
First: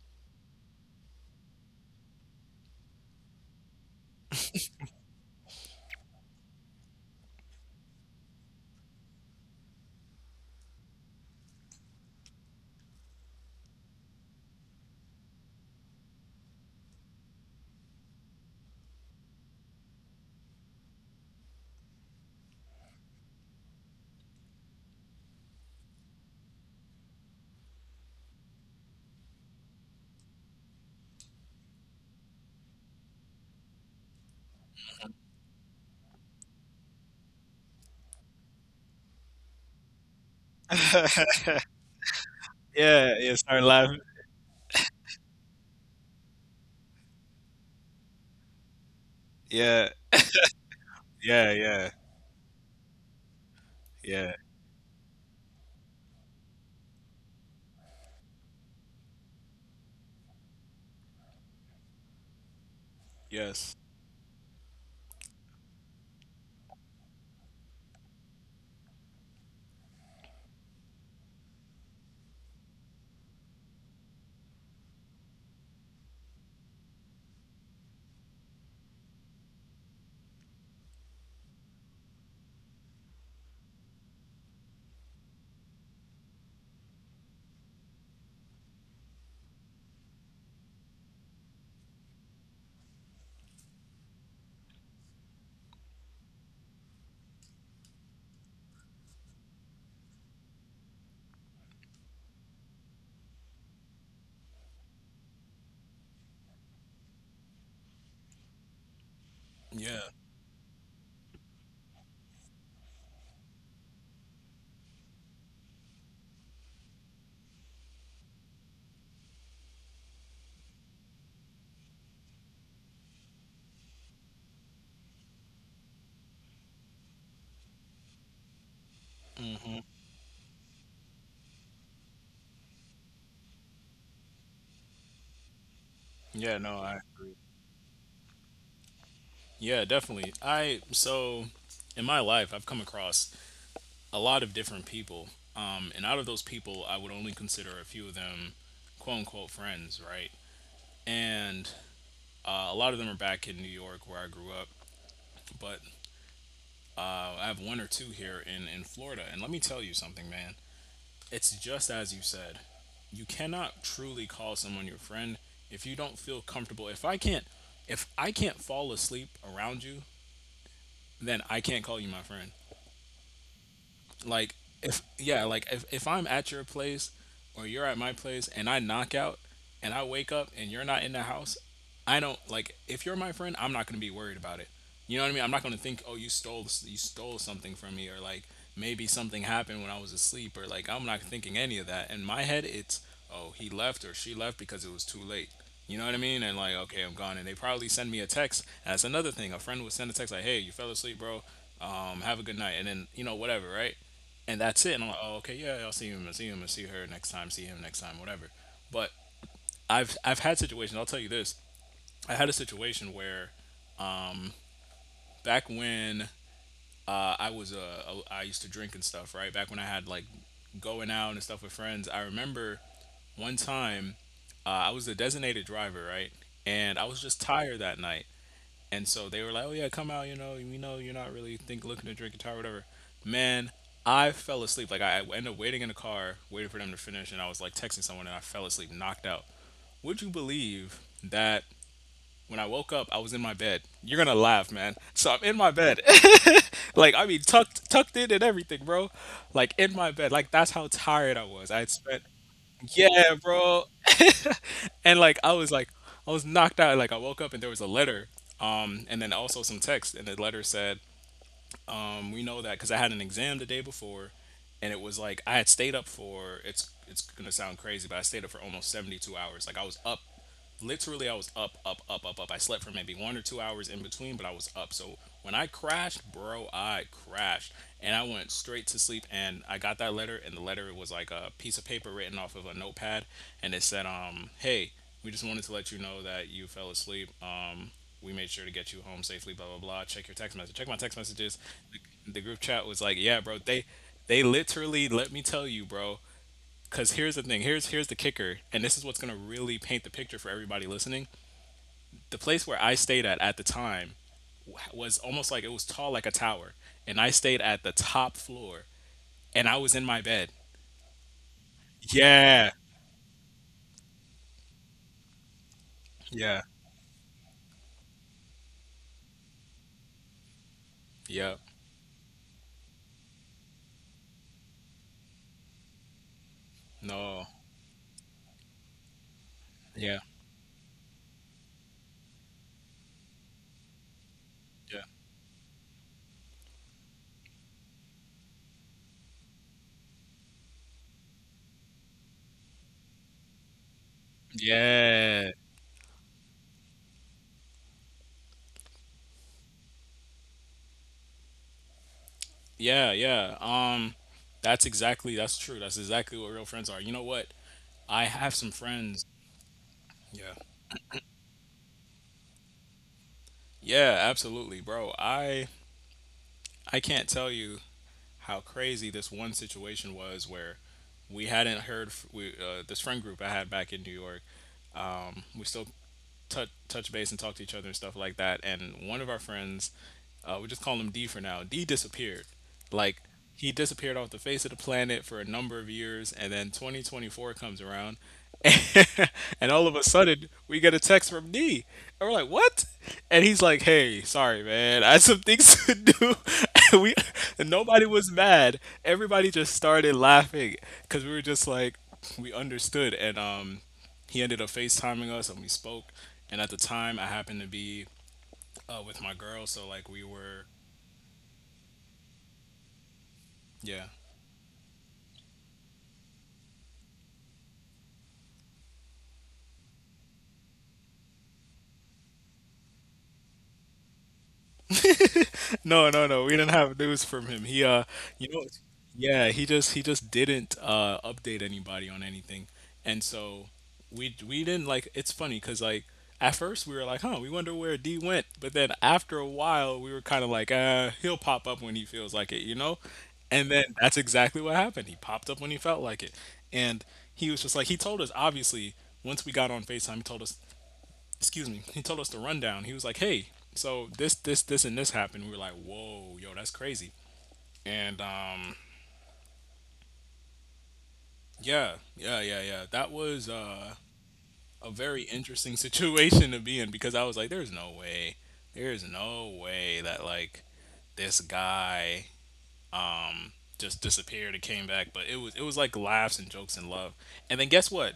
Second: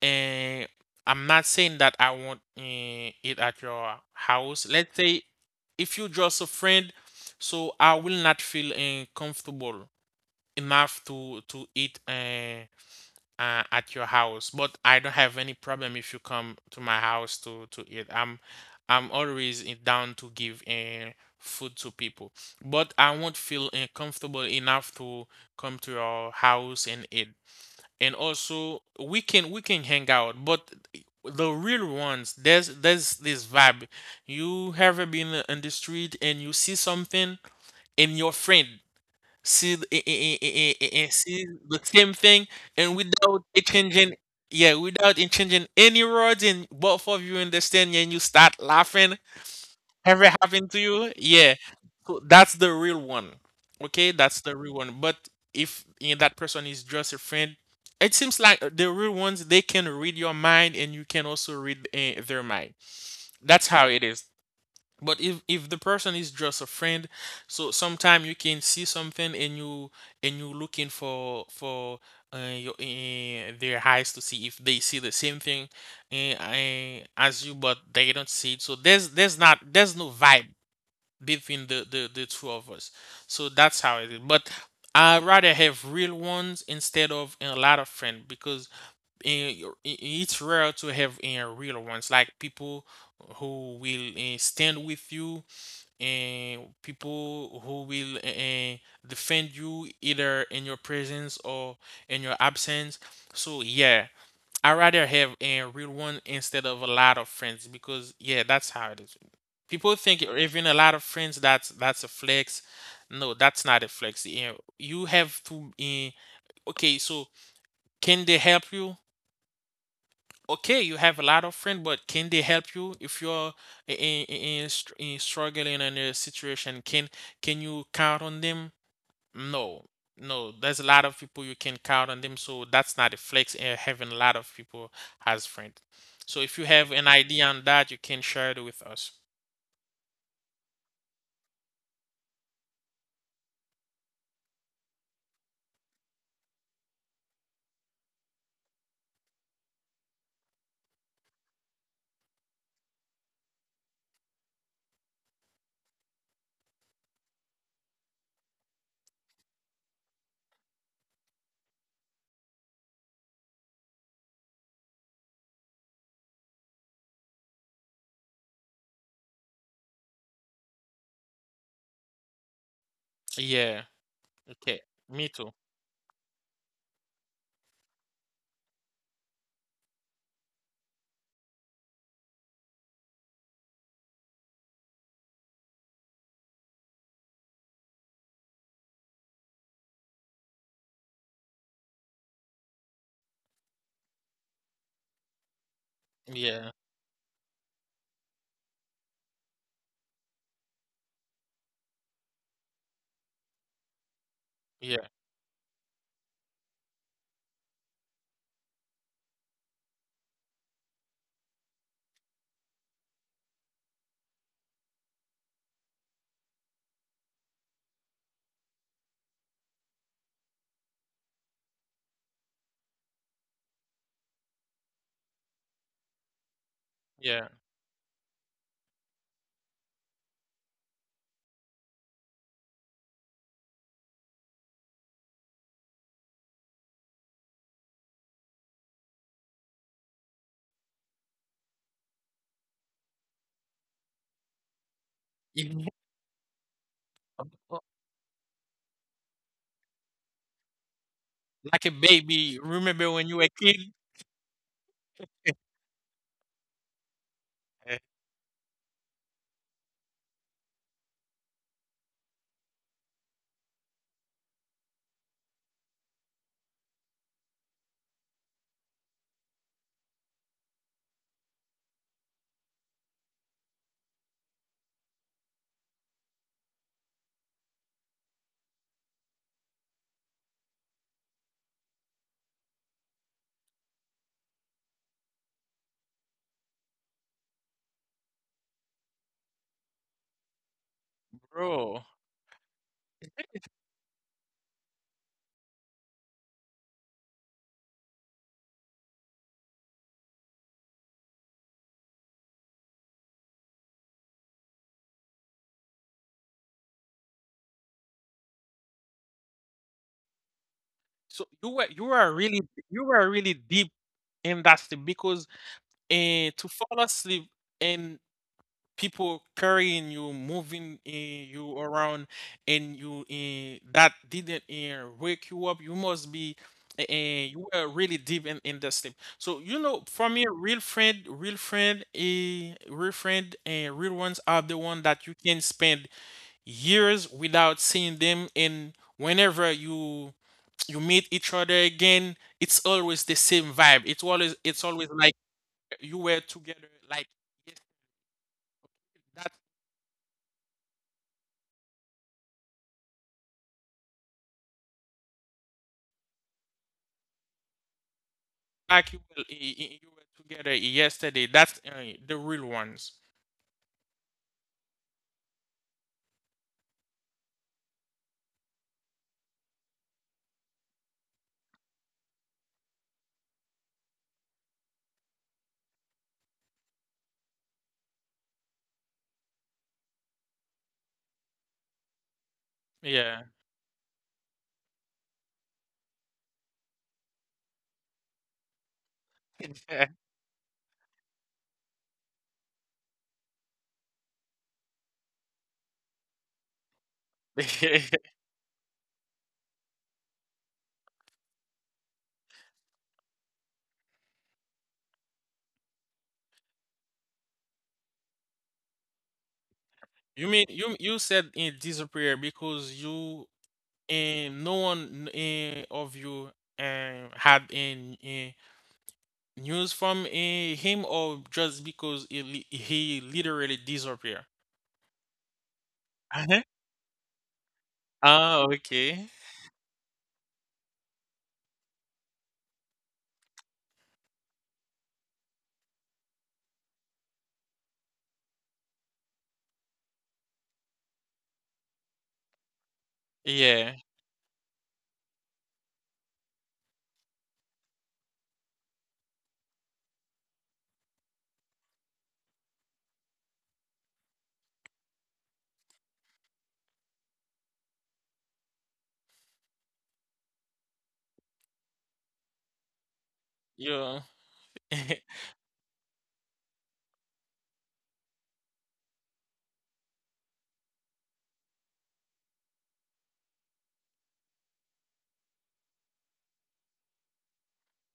[SPEAKER 2] and I'm not saying that I want it at your house, let's say, if you're just a friend, so I will not feel comfortable enough to eat, at your house. But I don't have any problem if you come to my house to eat. I'm always down to give food to people, but I won't feel comfortable enough to come to your house and eat. And also, we can hang out, but the real ones, there's this vibe. You ever been in the street, and you see something in your friend, see see the same thing, and
[SPEAKER 1] Yeah, yeah,
[SPEAKER 2] without
[SPEAKER 1] start
[SPEAKER 2] it
[SPEAKER 1] laughing.
[SPEAKER 2] changing. Yeah, without it changing any words, and both of you understand and you start laughing.
[SPEAKER 1] Yeah,
[SPEAKER 2] Ever happened to you?
[SPEAKER 1] yeah,
[SPEAKER 2] Yeah,
[SPEAKER 1] yeah,
[SPEAKER 2] so that's the real one. Okay,
[SPEAKER 1] yeah.
[SPEAKER 2] that's the real one. But if that person is just a friend, it seems like the real ones, they can read your mind, and you can also read their mind. That's
[SPEAKER 1] Yes.
[SPEAKER 2] how it is. But if the person is just a friend, so sometime you can see something, and you looking for their eyes to see if they see the same thing, as you, but they don't see it. So there's no vibe between the two of us. So that's how it is. But I rather have real ones instead of a lot of friends, because it's rare to have real ones, like people who will stand with you, and people who will defend you, either in your presence or in your absence. So yeah, I rather have a real one instead of a lot of friends, because yeah, that's how it is. People
[SPEAKER 1] Yeah.
[SPEAKER 2] think having a lot of friends, that's a flex. No, that's not a flex. You have to. Okay, so can they help you? Okay, you have a lot of friends, but can they help you if you're in struggling in a situation? Can you count on them?
[SPEAKER 1] hmm
[SPEAKER 2] No, no. There's a lot of people you can count on them, so that's not a flex. Having a lot of people as friends. So if
[SPEAKER 1] Yeah,
[SPEAKER 2] you
[SPEAKER 1] no,
[SPEAKER 2] have
[SPEAKER 1] I
[SPEAKER 2] an
[SPEAKER 1] agree.
[SPEAKER 2] idea on that, you can share it with us.
[SPEAKER 1] Yeah, definitely. I so in my life I've come across a lot of different people. And out of those people I would only consider a few of them quote unquote friends, right? And a lot of them are back in New York where I grew up, but uh, I have one or two here in Florida. And let me tell you something, man. It's just as you said. You cannot truly call someone your friend if you don't feel comfortable. If I can't fall asleep around you, then I can't call you my friend.
[SPEAKER 2] Yeah.
[SPEAKER 1] Like
[SPEAKER 2] Okay.
[SPEAKER 1] if,
[SPEAKER 2] Me
[SPEAKER 1] yeah,
[SPEAKER 2] too.
[SPEAKER 1] like if I'm at your place or you're at my place and I knock out, and I wake up and you're not in the house, I don't, like if you're my friend, I'm not gonna be worried about it. You know what I mean? I'm not gonna think, oh, you stole something from me, or like maybe something happened when I was asleep, or like I'm not thinking any of that. In my head, it's, oh, he left or she left because it was too late. You know what I mean? And
[SPEAKER 2] Yeah.
[SPEAKER 1] like, okay, I'm gone. And they probably send me a text. And that's another thing. A friend would send a text like, "Hey, you fell asleep, bro. Have a good night." And then, you know, whatever, right? And that's it. And
[SPEAKER 2] Yeah.
[SPEAKER 1] I'm like, oh, okay, yeah, I'll see him, I'll see him, I'll see her next time, see him next time, whatever. But I've had situations. I'll tell you this. I had a situation where, um, back when I was I used to drink and stuff, right? Back when I had like going out and stuff with friends. I remember one time, I was the designated driver, right? And I was just
[SPEAKER 2] Yeah.
[SPEAKER 1] tired that night. And so they were like, "Oh yeah, come out. You know, we know you're not really think looking to drink a tire, whatever." Man, I fell asleep. Like I ended up waiting in the car, waiting for them to finish, and I was like texting someone, and I fell asleep, knocked out. Would you believe that when I woke up, I was in my bed? You're gonna laugh, man. So I'm in my bed, like I mean tucked in and everything, bro. Like in my bed, like that's how tired I was. I
[SPEAKER 2] Like
[SPEAKER 1] had
[SPEAKER 2] a
[SPEAKER 1] spent,
[SPEAKER 2] baby. Remember when
[SPEAKER 1] yeah,
[SPEAKER 2] you were a kid,
[SPEAKER 1] bro. And like I was knocked out. Like I woke up and there was a letter, and then also some text. And the letter said, "We know that because I had an exam the day before, and it was like I had stayed up for, it's gonna sound crazy, but I stayed up for almost 72 hours. Like I was up, literally I was up, up, up, up, up. I slept for maybe 1 or 2 hours in between, but I was up. So when I crashed, bro, I crashed. And I went straight to sleep, and I got that letter, and the letter was like a piece of paper written off of a notepad, and it said, hey, we just wanted to let you know that you fell asleep. We made sure to get you home safely, blah blah blah. Check your text message. Check my text messages.
[SPEAKER 2] bro?
[SPEAKER 1] The group chat was like, yeah, bro, they literally, let me tell you, bro. Cause here's the thing. Here's the kicker, and this is what's gonna really paint the picture for everybody listening. The place where I stayed at the time was almost like, it was tall like a tower, and I stayed at the top floor, and I was in my bed.
[SPEAKER 2] So
[SPEAKER 1] Yeah,
[SPEAKER 2] you were really deep in that sleep, because
[SPEAKER 1] yeah,
[SPEAKER 2] to fall asleep, and people carrying you, moving
[SPEAKER 1] yeah.
[SPEAKER 2] you around, and you that didn't wake you up. You must be uh,
[SPEAKER 1] No,
[SPEAKER 2] you were really deep in the sleep. So you know,
[SPEAKER 1] yeah,
[SPEAKER 2] for me, a real friend, and real ones are the
[SPEAKER 1] yeah,
[SPEAKER 2] one that you can spend years without seeing them, and whenever you meet each other again, it's always the same vibe, it's always like
[SPEAKER 1] yeah,
[SPEAKER 2] you were together like yes- that
[SPEAKER 1] yeah, yeah. That's exactly, that's true. That's exactly what real friends are. You know what? I have some
[SPEAKER 2] like you
[SPEAKER 1] friends.
[SPEAKER 2] were, you were
[SPEAKER 1] Yeah,
[SPEAKER 2] together yesterday. That's the real ones.
[SPEAKER 1] yeah, absolutely, bro. I can't tell you how crazy this one situation was where we hadn't heard f- we this friend group I had back in New York. We still touch base and talk to each other and stuff like that. And one of our friends, we just call him D for now. D disappeared, like
[SPEAKER 2] Yeah.
[SPEAKER 1] he disappeared off the face of the planet for a number of years, and then 2024 comes around, and all of a sudden, we get a text from D. And we're like, what? And he's like, hey, sorry, man. I had some things to do. And we, and nobody was mad. Everybody just started laughing because we were just like, we understood. And he ended up FaceTiming us and we spoke. And at the time, I happened to be with my girl. So, like, we
[SPEAKER 2] You
[SPEAKER 1] were,
[SPEAKER 2] mean, you said it disappear because you
[SPEAKER 1] yeah.
[SPEAKER 2] and no one of you had in news from him, or just because he, he literally disappeared?
[SPEAKER 1] No, no, no. We
[SPEAKER 2] Uh-huh.
[SPEAKER 1] didn't have news from him. He you know
[SPEAKER 2] Oh, okay.
[SPEAKER 1] yeah, he just he just didn't update anybody on anything. And so we didn't, like it's funny cuz like at first we were like, "Huh, we wonder where D went." But then after a while, we were kind of like, he'll pop up when he feels like it," you know? And then
[SPEAKER 2] Yeah.
[SPEAKER 1] that's exactly what happened. He popped up when he felt like it. And he was just like, he told us, obviously, once we got on FaceTime, he told us, excuse me, he told us the rundown. He was like, "Hey, so this, and this happened." We were like, "Whoa, yo, that's crazy." And yeah, yeah, yeah, yeah. That was
[SPEAKER 2] Yeah.
[SPEAKER 1] a very interesting situation to be in because I was like, there's no way that like this guy just disappeared and came back." But it was like laughs and jokes and love. And then guess what?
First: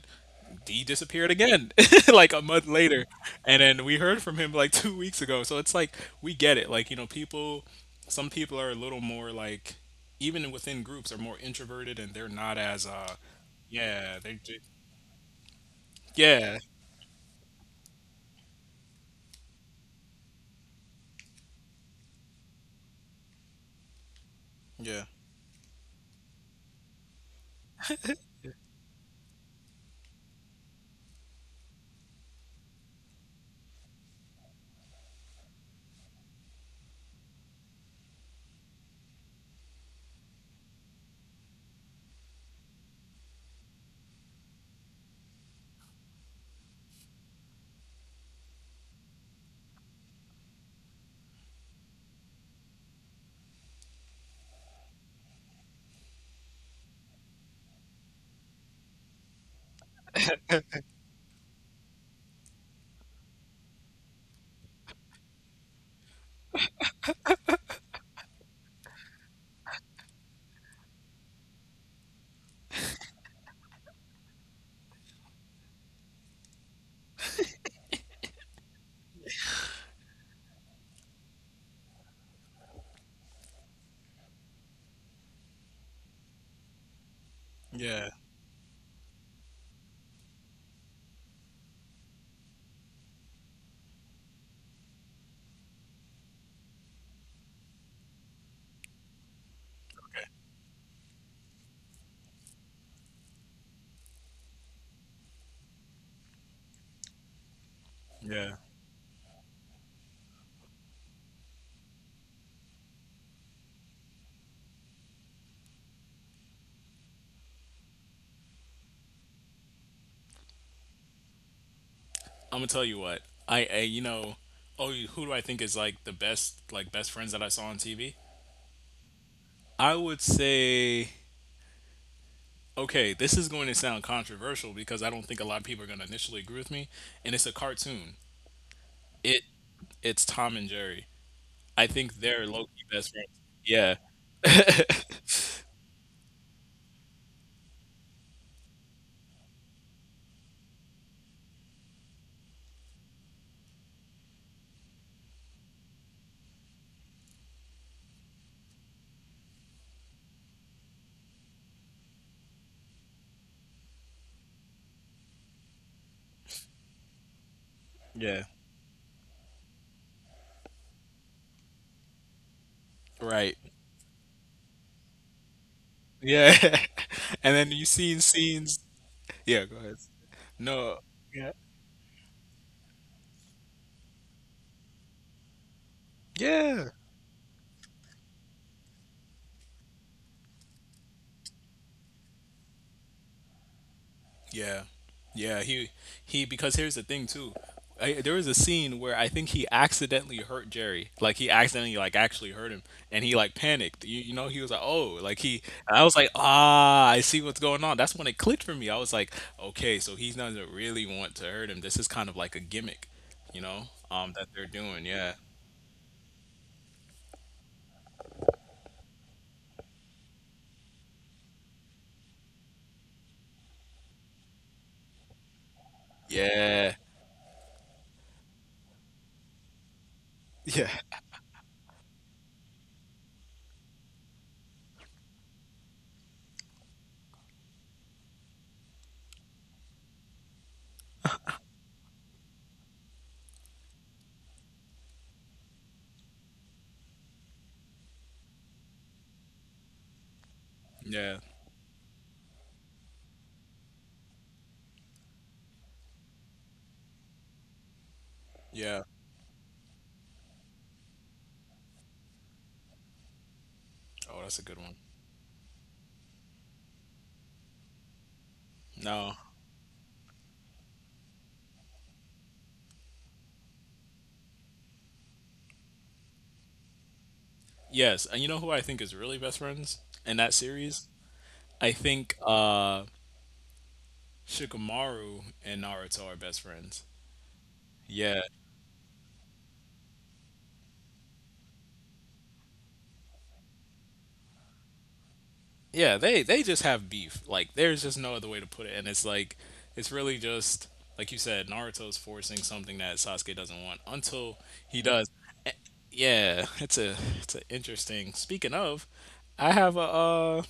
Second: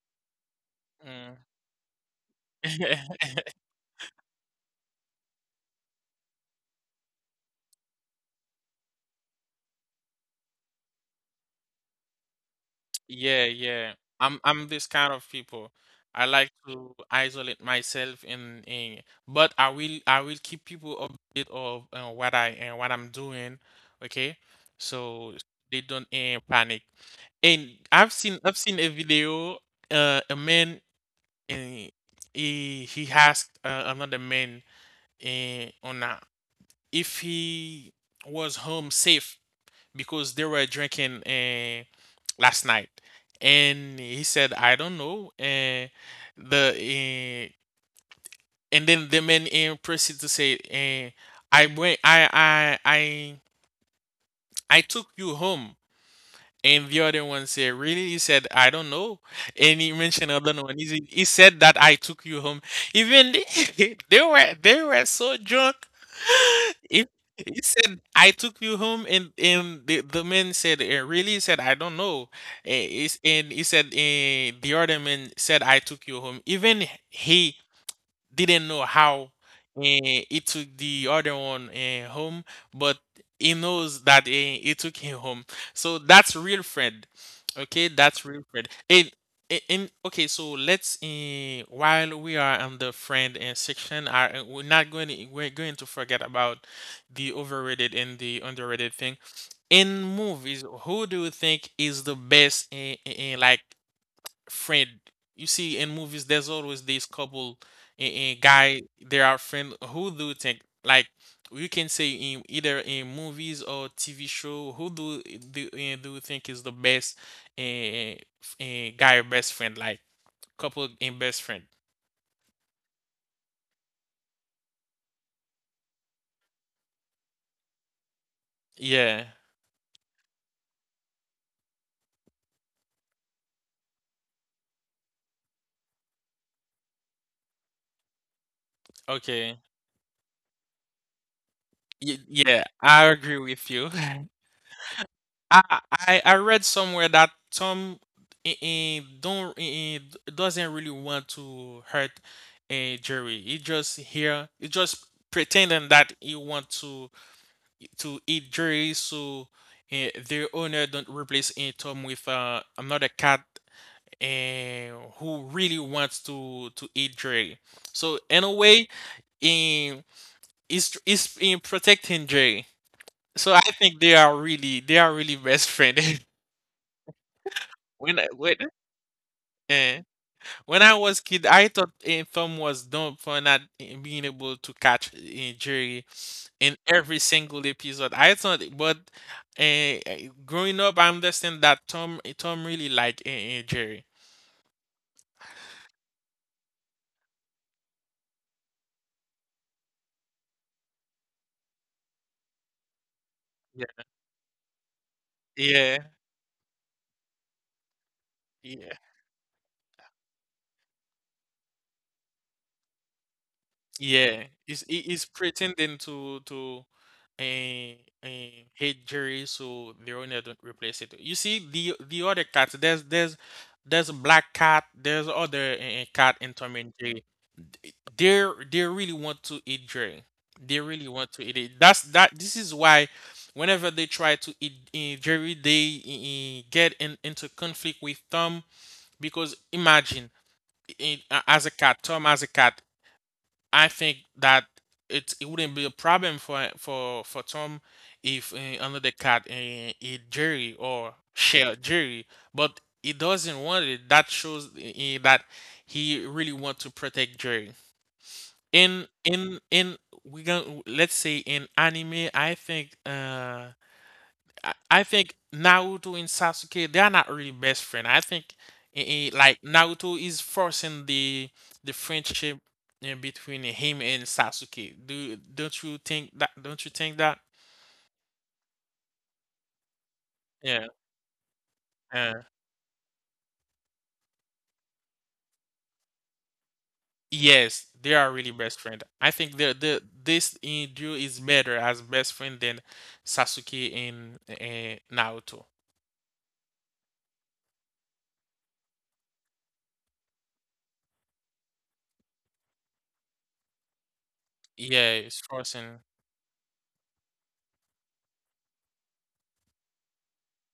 [SPEAKER 1] He disappeared
[SPEAKER 2] Mm.
[SPEAKER 1] again like a month later, and then we heard from him like 2 weeks ago. So it's like, we get it, like you know, people, some people are a little more like, even within groups, are more introverted and they're not as uh,
[SPEAKER 2] Yeah, yeah.
[SPEAKER 1] yeah they do,
[SPEAKER 2] I'm this kind of people. I like
[SPEAKER 1] yeah,
[SPEAKER 2] to isolate myself in, but I will keep people updated of what I and what I'm doing, okay?
[SPEAKER 1] yeah,
[SPEAKER 2] So they don't panic. And I've seen a video, a man, and he asked another man on if he was home safe, because they were drinking last night, and he said, "I don't know." The And then the man proceeded to say, "I went, I took you home." And the other one said, "Really?" He said, "I don't know." And he mentioned another one. He said that, "I took you home." Even they, they were so drunk. He said, "I took you home." And, the man said, "Eh, really?" He said, "I don't know. And he said, the other man said, 'I took you home.'" Even he didn't know how he took the other one home, but he knows that he took him home. So that's real friend. Okay,
[SPEAKER 1] yeah,
[SPEAKER 2] that's real friend. And, okay, so let's, while we are on the friend section, we're not going to, we're going to forget about the overrated and the underrated thing, in
[SPEAKER 1] okay,
[SPEAKER 2] movies. Who do you think is the best like friend. You see, in movies, there's always this couple, and
[SPEAKER 1] yeah.
[SPEAKER 2] guy. They are friend. Who do you think? Like, you can say in either in movies or TV show. Who do you think is the best guy or best friend? Like, couple and best friend.
[SPEAKER 1] I'm gonna tell you what, I, you know, oh, you- who do I think is like the best like best friends that I saw on TV?
[SPEAKER 2] Yeah.
[SPEAKER 1] I would say, okay, this is going to sound controversial because I don't think a lot of people are going to initially agree with me, and it's a cartoon. It
[SPEAKER 2] Okay.
[SPEAKER 1] it's Tom and Jerry. I think they're
[SPEAKER 2] Yeah,
[SPEAKER 1] low key
[SPEAKER 2] I
[SPEAKER 1] best friends.
[SPEAKER 2] agree with you.
[SPEAKER 1] Yeah,
[SPEAKER 2] I I read somewhere that Tom, eh, eh, don't eh, eh, d- doesn't really want to hurt Jerry. He just here, he just pretending that he want to eat Jerry, so their owner don't replace Tom with another cat eh, who really wants to eat Jerry. So in
[SPEAKER 1] yeah,
[SPEAKER 2] a way, in is in protecting Jerry. So I
[SPEAKER 1] right.
[SPEAKER 2] think they are really best friend.
[SPEAKER 1] Yeah, and then you
[SPEAKER 2] when
[SPEAKER 1] seen
[SPEAKER 2] I- when
[SPEAKER 1] scenes. Yeah, go ahead.
[SPEAKER 2] Yeah. When I
[SPEAKER 1] No,
[SPEAKER 2] was kid,
[SPEAKER 1] yeah,
[SPEAKER 2] I thought Tom was dumb for not being able to catch Jerry in
[SPEAKER 1] yeah.
[SPEAKER 2] every single episode. I thought, but uh, growing up, I understand that Tom really like Jerry.
[SPEAKER 1] Yeah, yeah. He, he. Because here's the thing too. There was a scene where I think he accidentally hurt Jerry. Like he accidentally, like, actually hurt him, and he like
[SPEAKER 2] Yeah.
[SPEAKER 1] panicked. You know he was like, oh, like he. And
[SPEAKER 2] Yeah.
[SPEAKER 1] I was like, ah, I see what's going on. That's when it clicked for
[SPEAKER 2] Yeah.
[SPEAKER 1] me. I was like, okay, so he doesn't really want to hurt him. This is kind of like a gimmick, you know
[SPEAKER 2] Yeah.
[SPEAKER 1] that they're doing.
[SPEAKER 2] He's
[SPEAKER 1] Yeah,
[SPEAKER 2] pretending to uh, hate Jerry, so the owner don't replace it. You see the other cats. There's a black cat. There's other cat in Tom and
[SPEAKER 1] yeah.
[SPEAKER 2] Jerry. They really want to eat dray. They
[SPEAKER 1] Yeah,
[SPEAKER 2] really want to eat it. That's that. This is why, whenever they try to eat dairy, they get into conflict with Tom because imagine as a cat, Tom as a cat. I think that it wouldn't be a problem for for Tom if another cat eat dairy or
[SPEAKER 1] yeah,
[SPEAKER 2] share dairy, but he doesn't want it. That shows that he really want to protect Jerry.
[SPEAKER 1] yeah.
[SPEAKER 2] In we gon' let's say in anime, I think
[SPEAKER 1] Oh, that's a
[SPEAKER 2] I,
[SPEAKER 1] good one.
[SPEAKER 2] I think Naruto and Sasuke they are not really best friend. I think
[SPEAKER 1] No,
[SPEAKER 2] like Naruto is forcing the friendship between him and Sasuke. Do Don't you think that? Don't you think that?
[SPEAKER 1] yes, and you know who I think is really best friends in that
[SPEAKER 2] Yeah.
[SPEAKER 1] series. I
[SPEAKER 2] Uh,
[SPEAKER 1] think Shikamaru and Naruto are best friends.
[SPEAKER 2] yes, they are
[SPEAKER 1] Yeah.
[SPEAKER 2] really best friend. I think the this duo is better as best friend than Sasuke and Naruto.
[SPEAKER 1] Yeah, they just have beef. Like, there's just no other way to put it, and it's like it's really just like you said, Naruto's forcing something that Sasuke doesn't want until he
[SPEAKER 2] Yeah,
[SPEAKER 1] does.
[SPEAKER 2] it's
[SPEAKER 1] Eh,
[SPEAKER 2] forcing.
[SPEAKER 1] Yeah, it's a it's an interesting. Speaking of, I have a uh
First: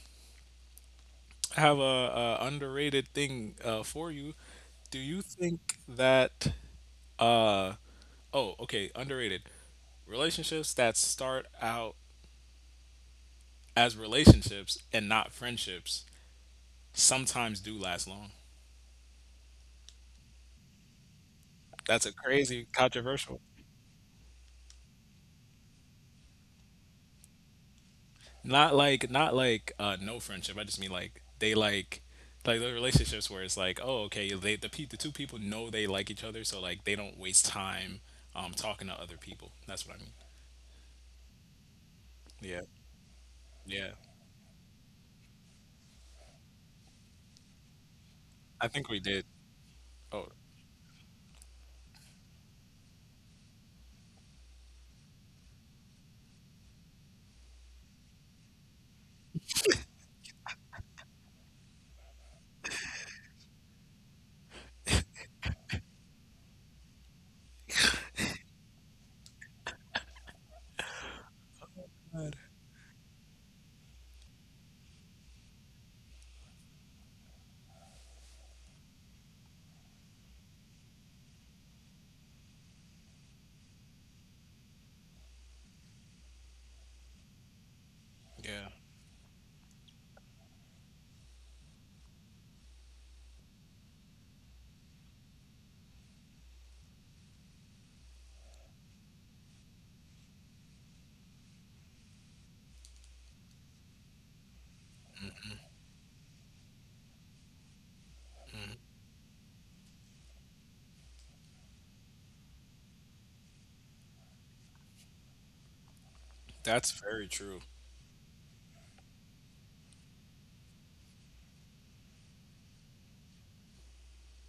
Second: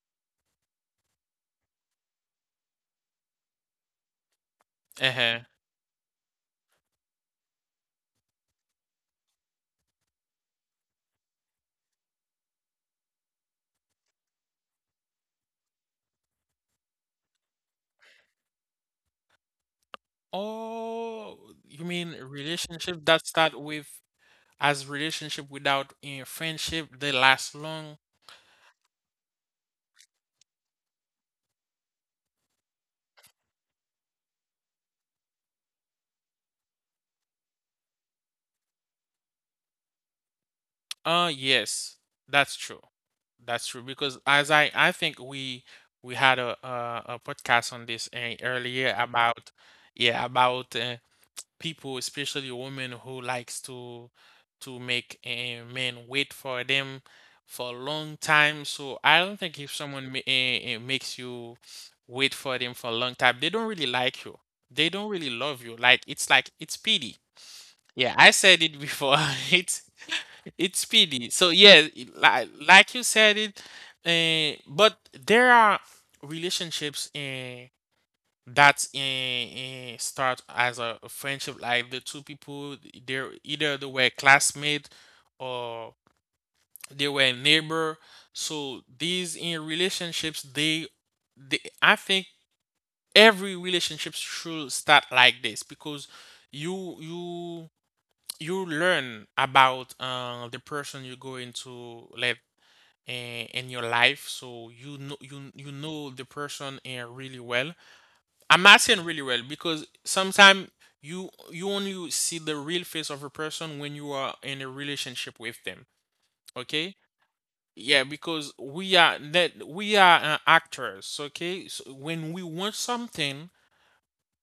[SPEAKER 1] I have a, underrated thing for you. Do you
[SPEAKER 2] Uh-huh.
[SPEAKER 1] think that uh oh, okay, underrated relationships that start out as relationships and not friendships sometimes do last long?
[SPEAKER 2] Oh, you
[SPEAKER 1] That's
[SPEAKER 2] mean
[SPEAKER 1] a crazy
[SPEAKER 2] relationship that
[SPEAKER 1] controversial.
[SPEAKER 2] start with as relationship without in friendship they last long?
[SPEAKER 1] Not like, not like no friendship. I just mean like they like the relationships where it's like, oh, okay, they the the two people know they like each other, so like they don't waste time talking to other people. That's what I mean.
[SPEAKER 2] Yes, that's
[SPEAKER 1] Yeah,
[SPEAKER 2] true. That's true
[SPEAKER 1] yeah.
[SPEAKER 2] because as I think we had a a podcast on this
[SPEAKER 1] I think
[SPEAKER 2] earlier
[SPEAKER 1] we did.
[SPEAKER 2] about yeah
[SPEAKER 1] Oh
[SPEAKER 2] about people, especially women who likes to make a man wait for them for a long time. So I don't think if someone makes you wait for them for a long time, they don't really like you. They don't really love you. Like it's pity. Yeah, I said it before. It's it's pity. So yeah, like you said it, but there are relationships that's in, start as a friendship like the two people they're either they were classmate or they were neighbor,
[SPEAKER 1] yeah,
[SPEAKER 2] so these in relationships they I think every relationship should start like this because you you learn about the person you go into, like in your life, so you know you know the person really well. I'm not saying really well because sometimes you only see the real face of a person when you are in a relationship with them.
[SPEAKER 1] that's
[SPEAKER 2] Okay?
[SPEAKER 1] very true.
[SPEAKER 2] Yeah, because we are actors. Okay, so when we want something,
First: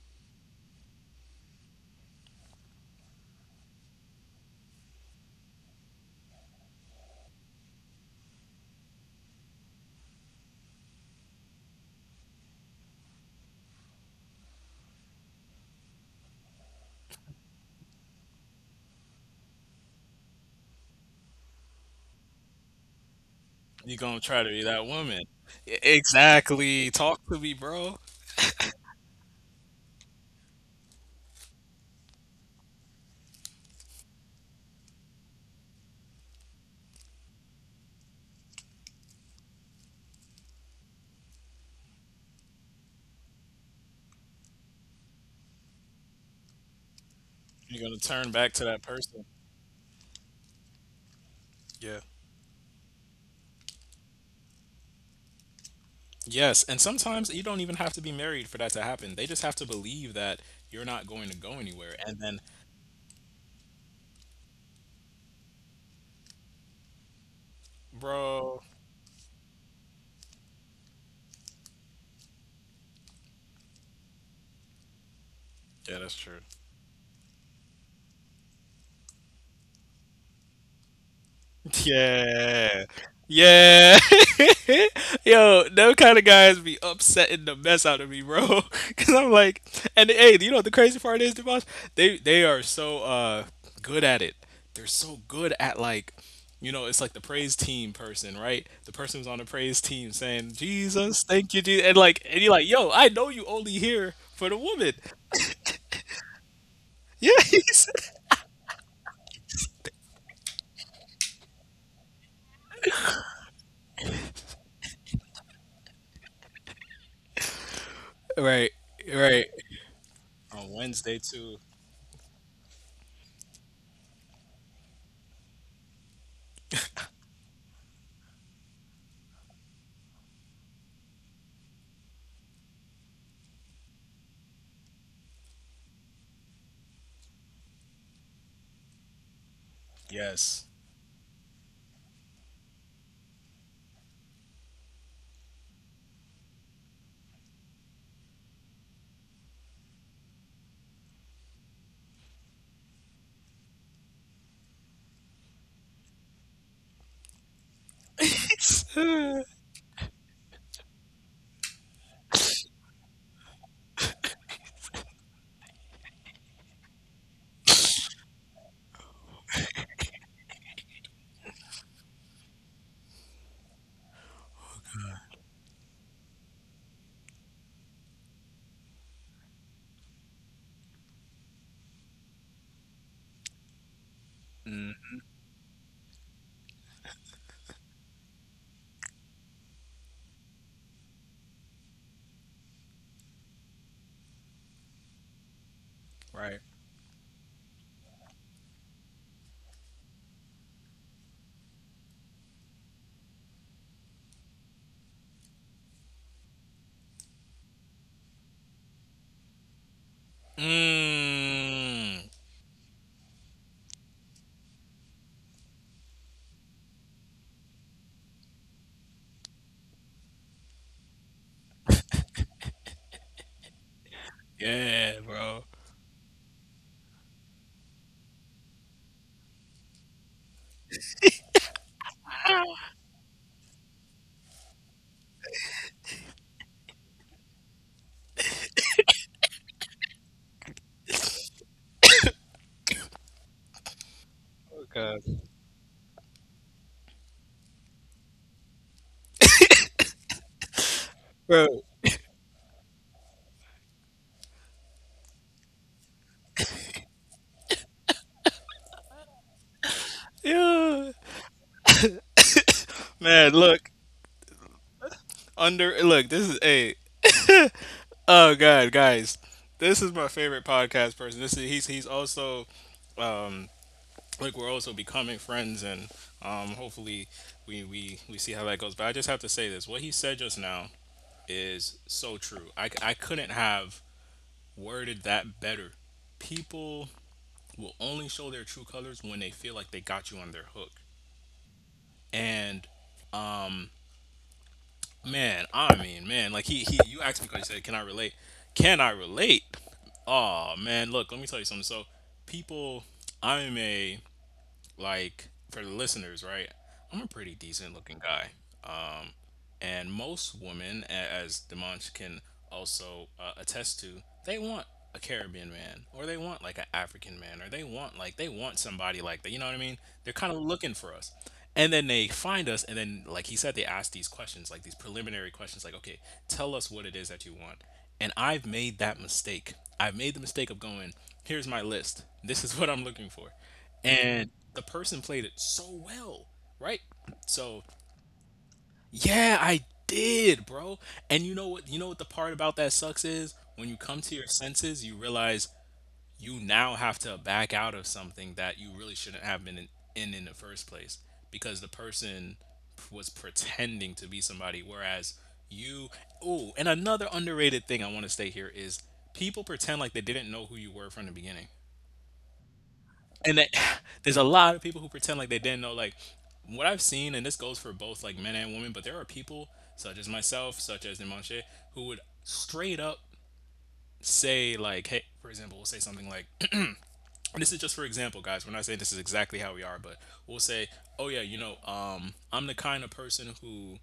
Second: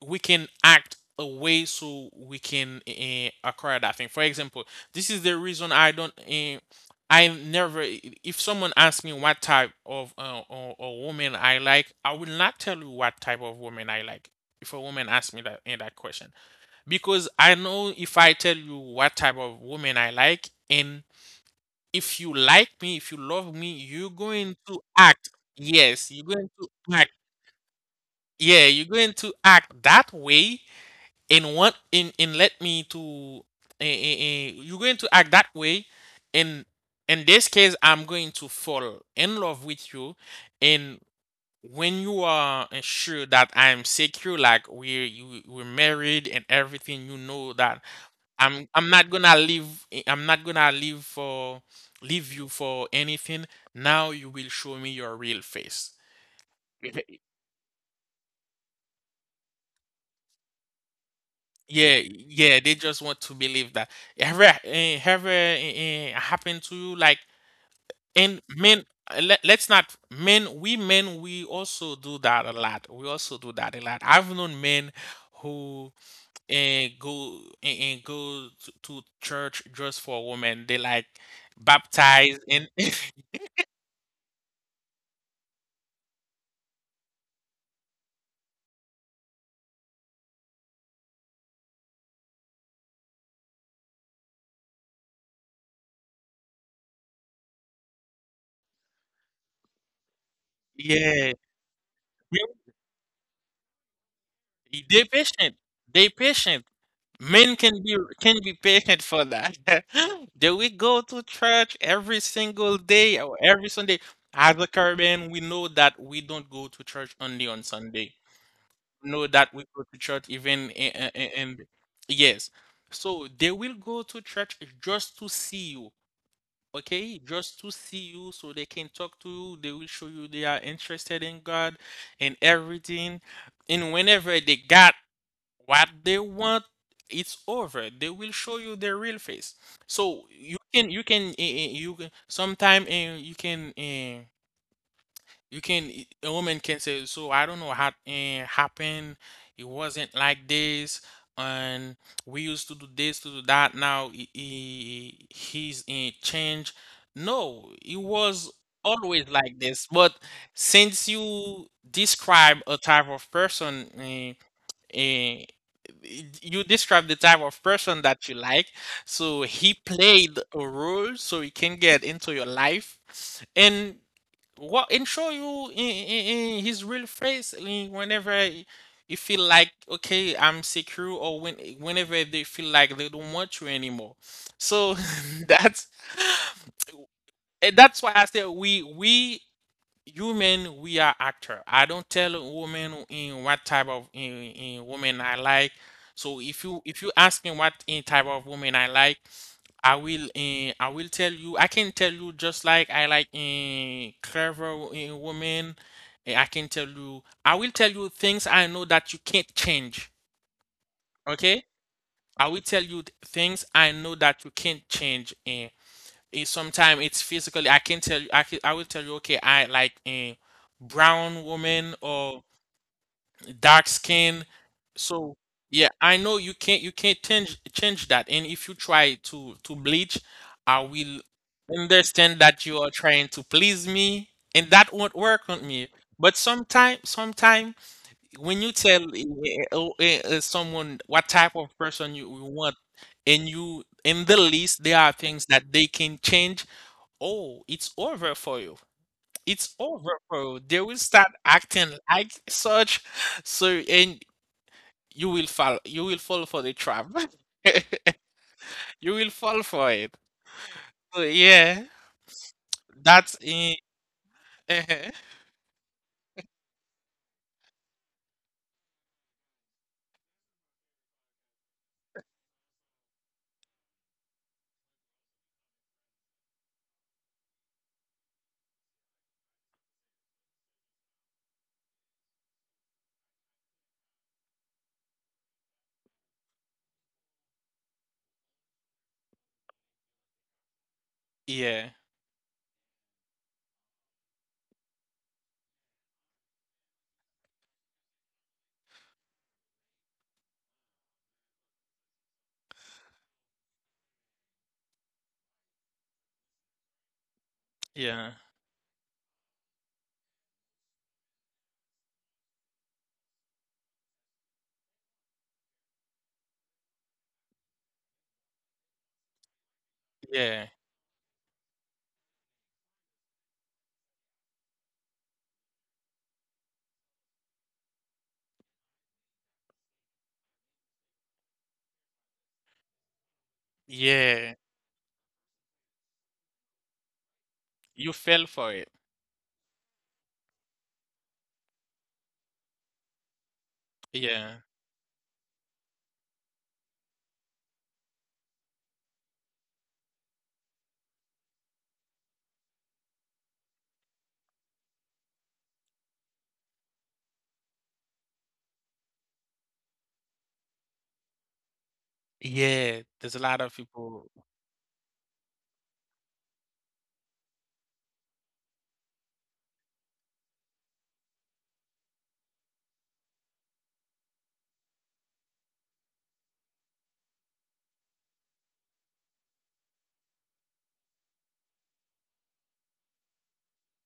[SPEAKER 2] we can act a way so we can acquire that thing. For example, this is the reason I don't. I never. If someone asks me what type of or woman I like, I will not tell you what type of woman I like. If a woman asks me that question, because I know if I tell you what type of woman I like, and if you like me, if you love me,
[SPEAKER 1] You
[SPEAKER 2] you're
[SPEAKER 1] gonna try to
[SPEAKER 2] going
[SPEAKER 1] be
[SPEAKER 2] to
[SPEAKER 1] that woman?
[SPEAKER 2] act.
[SPEAKER 1] E-
[SPEAKER 2] Yes, you're going to
[SPEAKER 1] Exactly.
[SPEAKER 2] act.
[SPEAKER 1] Talk to me, bro.
[SPEAKER 2] Yeah, you're going to act that way and want and let me to eh, eh, eh, you're going to act that way, and in this case I'm going to fall in love with you, and when you are sure that I'm secure, like we're you, we're married and everything, you know that
[SPEAKER 1] You're gonna turn back to
[SPEAKER 2] i'm
[SPEAKER 1] that
[SPEAKER 2] i'm not
[SPEAKER 1] person.
[SPEAKER 2] gonna leave I'm not gonna leave for
[SPEAKER 1] Yeah.
[SPEAKER 2] leave you for anything. Now you will show me your real face.
[SPEAKER 1] Yes, and sometimes you don't even have to be married for that to happen. They just have to believe that you're not going to go anywhere.
[SPEAKER 2] Yeah,
[SPEAKER 1] And then,
[SPEAKER 2] yeah, they just want to believe that. Have happened to you? Like, and
[SPEAKER 1] bro,
[SPEAKER 2] men, let's not, men, we also do that a lot. We also do that a lot. I've known men who
[SPEAKER 1] yeah, that's true.
[SPEAKER 2] go to church just for women. They like baptize and
[SPEAKER 1] Yeah. Yeah. Yo, them kind of guys be upsetting the mess out of me, bro. Cause I'm like, and hey, you know what the crazy part is, Dimash? They are so good at it. They're so good at like, you know, it's like the praise team person, right? The person who's on the praise team saying, Jesus,
[SPEAKER 2] yeah,
[SPEAKER 1] thank you, Jesus. And like, and you're like, yo, I know you only here for the
[SPEAKER 2] they
[SPEAKER 1] woman.
[SPEAKER 2] they patient. They patient. Men can
[SPEAKER 1] Yes.
[SPEAKER 2] be patient for that. Do we go to church every single day or every Sunday? As a Caribbean, we know that we don't go to church only on Sunday.
[SPEAKER 1] Right,
[SPEAKER 2] Know
[SPEAKER 1] right.
[SPEAKER 2] that we go to church even
[SPEAKER 1] On Wednesday
[SPEAKER 2] in,
[SPEAKER 1] too.
[SPEAKER 2] yes. So they will go to church just to see you, okay? Just to see you so they can talk to you. They will show you they are interested in God and everything. And whenever they got what they want, it's over. They will show you their real face. So you
[SPEAKER 1] Yes.
[SPEAKER 2] can you can you can sometime you can you can a woman can say, so I don't know how happened. It wasn't like this, and we used to do this to do that. Now he's in change. No, it was always like this, but since you describe a type of person eh, you describe the type of person that you like. So he played a role so he can get into your life and what and show you in his real face whenever you feel like okay I'm secure, or when whenever they feel like they don't want you anymore. So that's and that's why I said we human, we are actor. I don't tell a woman in what type of in woman I like. So
[SPEAKER 1] Right.
[SPEAKER 2] if you ask me what in type of woman I like, I will eh, I will tell you I can tell you, just like I like in clever in woman. Eh, I can tell you I will tell you things I know that you can't change. Okay,
[SPEAKER 1] Mmm.
[SPEAKER 2] I will tell you things I know that you can't change. It, sometimes it's physically. I can tell you. I will tell you. Okay, I like a brown woman or dark skin.
[SPEAKER 1] Yeah,
[SPEAKER 2] So
[SPEAKER 1] bro.
[SPEAKER 2] yeah, I know you can't change that. And if you try to bleach, I will understand that you are trying to please me, and that won't work on me. But sometimes, sometimes when you tell someone what type of person you want, and you in the least, there are
[SPEAKER 1] Because
[SPEAKER 2] things that they can change. Oh, it's over for you. It's over for you. They will start
[SPEAKER 1] bro.
[SPEAKER 2] acting like such. So, and you will fall. You will fall for the trap. You will fall for it.
[SPEAKER 1] Yeah.
[SPEAKER 2] So, yeah, that's
[SPEAKER 1] Man,
[SPEAKER 2] in.
[SPEAKER 1] look.
[SPEAKER 2] uh
[SPEAKER 1] Under look, this is a oh god, guys. This is my favorite podcast person. This is he's also um like we're also becoming friends, and hopefully we see how that goes. But I just have to say this. What he said just now is so true. I couldn't have worded that better. People will only show their true colors when they feel like they got you on their hook.
[SPEAKER 2] Yeah,
[SPEAKER 1] And man, I mean, man, like he you asked me because you said, can I relate? Can I relate? Oh man, look, let me tell you something. So people I'm a like for the listeners, right? I'm a pretty decent looking
[SPEAKER 2] yeah,
[SPEAKER 1] guy. And most women, as Demonch can also attest to, they want a Caribbean man, or they want like an African man, or they want like they want somebody like that. You know what I mean? They're kind of
[SPEAKER 2] yeah,
[SPEAKER 1] looking for us, and then they find us, and then like he said, they ask these questions, like these preliminary questions, like, okay, tell us what it is that you want. And I've made that mistake. I've made the mistake of going, here's my list. This is what I'm looking for. And
[SPEAKER 2] yeah.
[SPEAKER 1] the person played it so well, right? So
[SPEAKER 2] You fell for it.
[SPEAKER 1] yeah, I did, bro. And you know what? You know what the part about that sucks is? When you come to your
[SPEAKER 2] Yeah,
[SPEAKER 1] senses, you realize you now have to back out of something that you really shouldn't have been in in the first place, because the person was pretending to be somebody, whereas you oh, and another underrated thing I want to say here is people pretend like they didn't know who you were from the beginning,
[SPEAKER 2] yeah. There's a
[SPEAKER 1] and
[SPEAKER 2] lot
[SPEAKER 1] that
[SPEAKER 2] of people.
[SPEAKER 1] there's a lot of people who pretend like they didn't know like what I've seen, and this goes for both like men and women, but there are people such as myself, such as Dimanche, who would straight up say, like, hey, for example, we'll say something like and this is just for example, guys, we're not saying this is exactly how we are, but we'll say, oh yeah, you know, I'm the kind of person who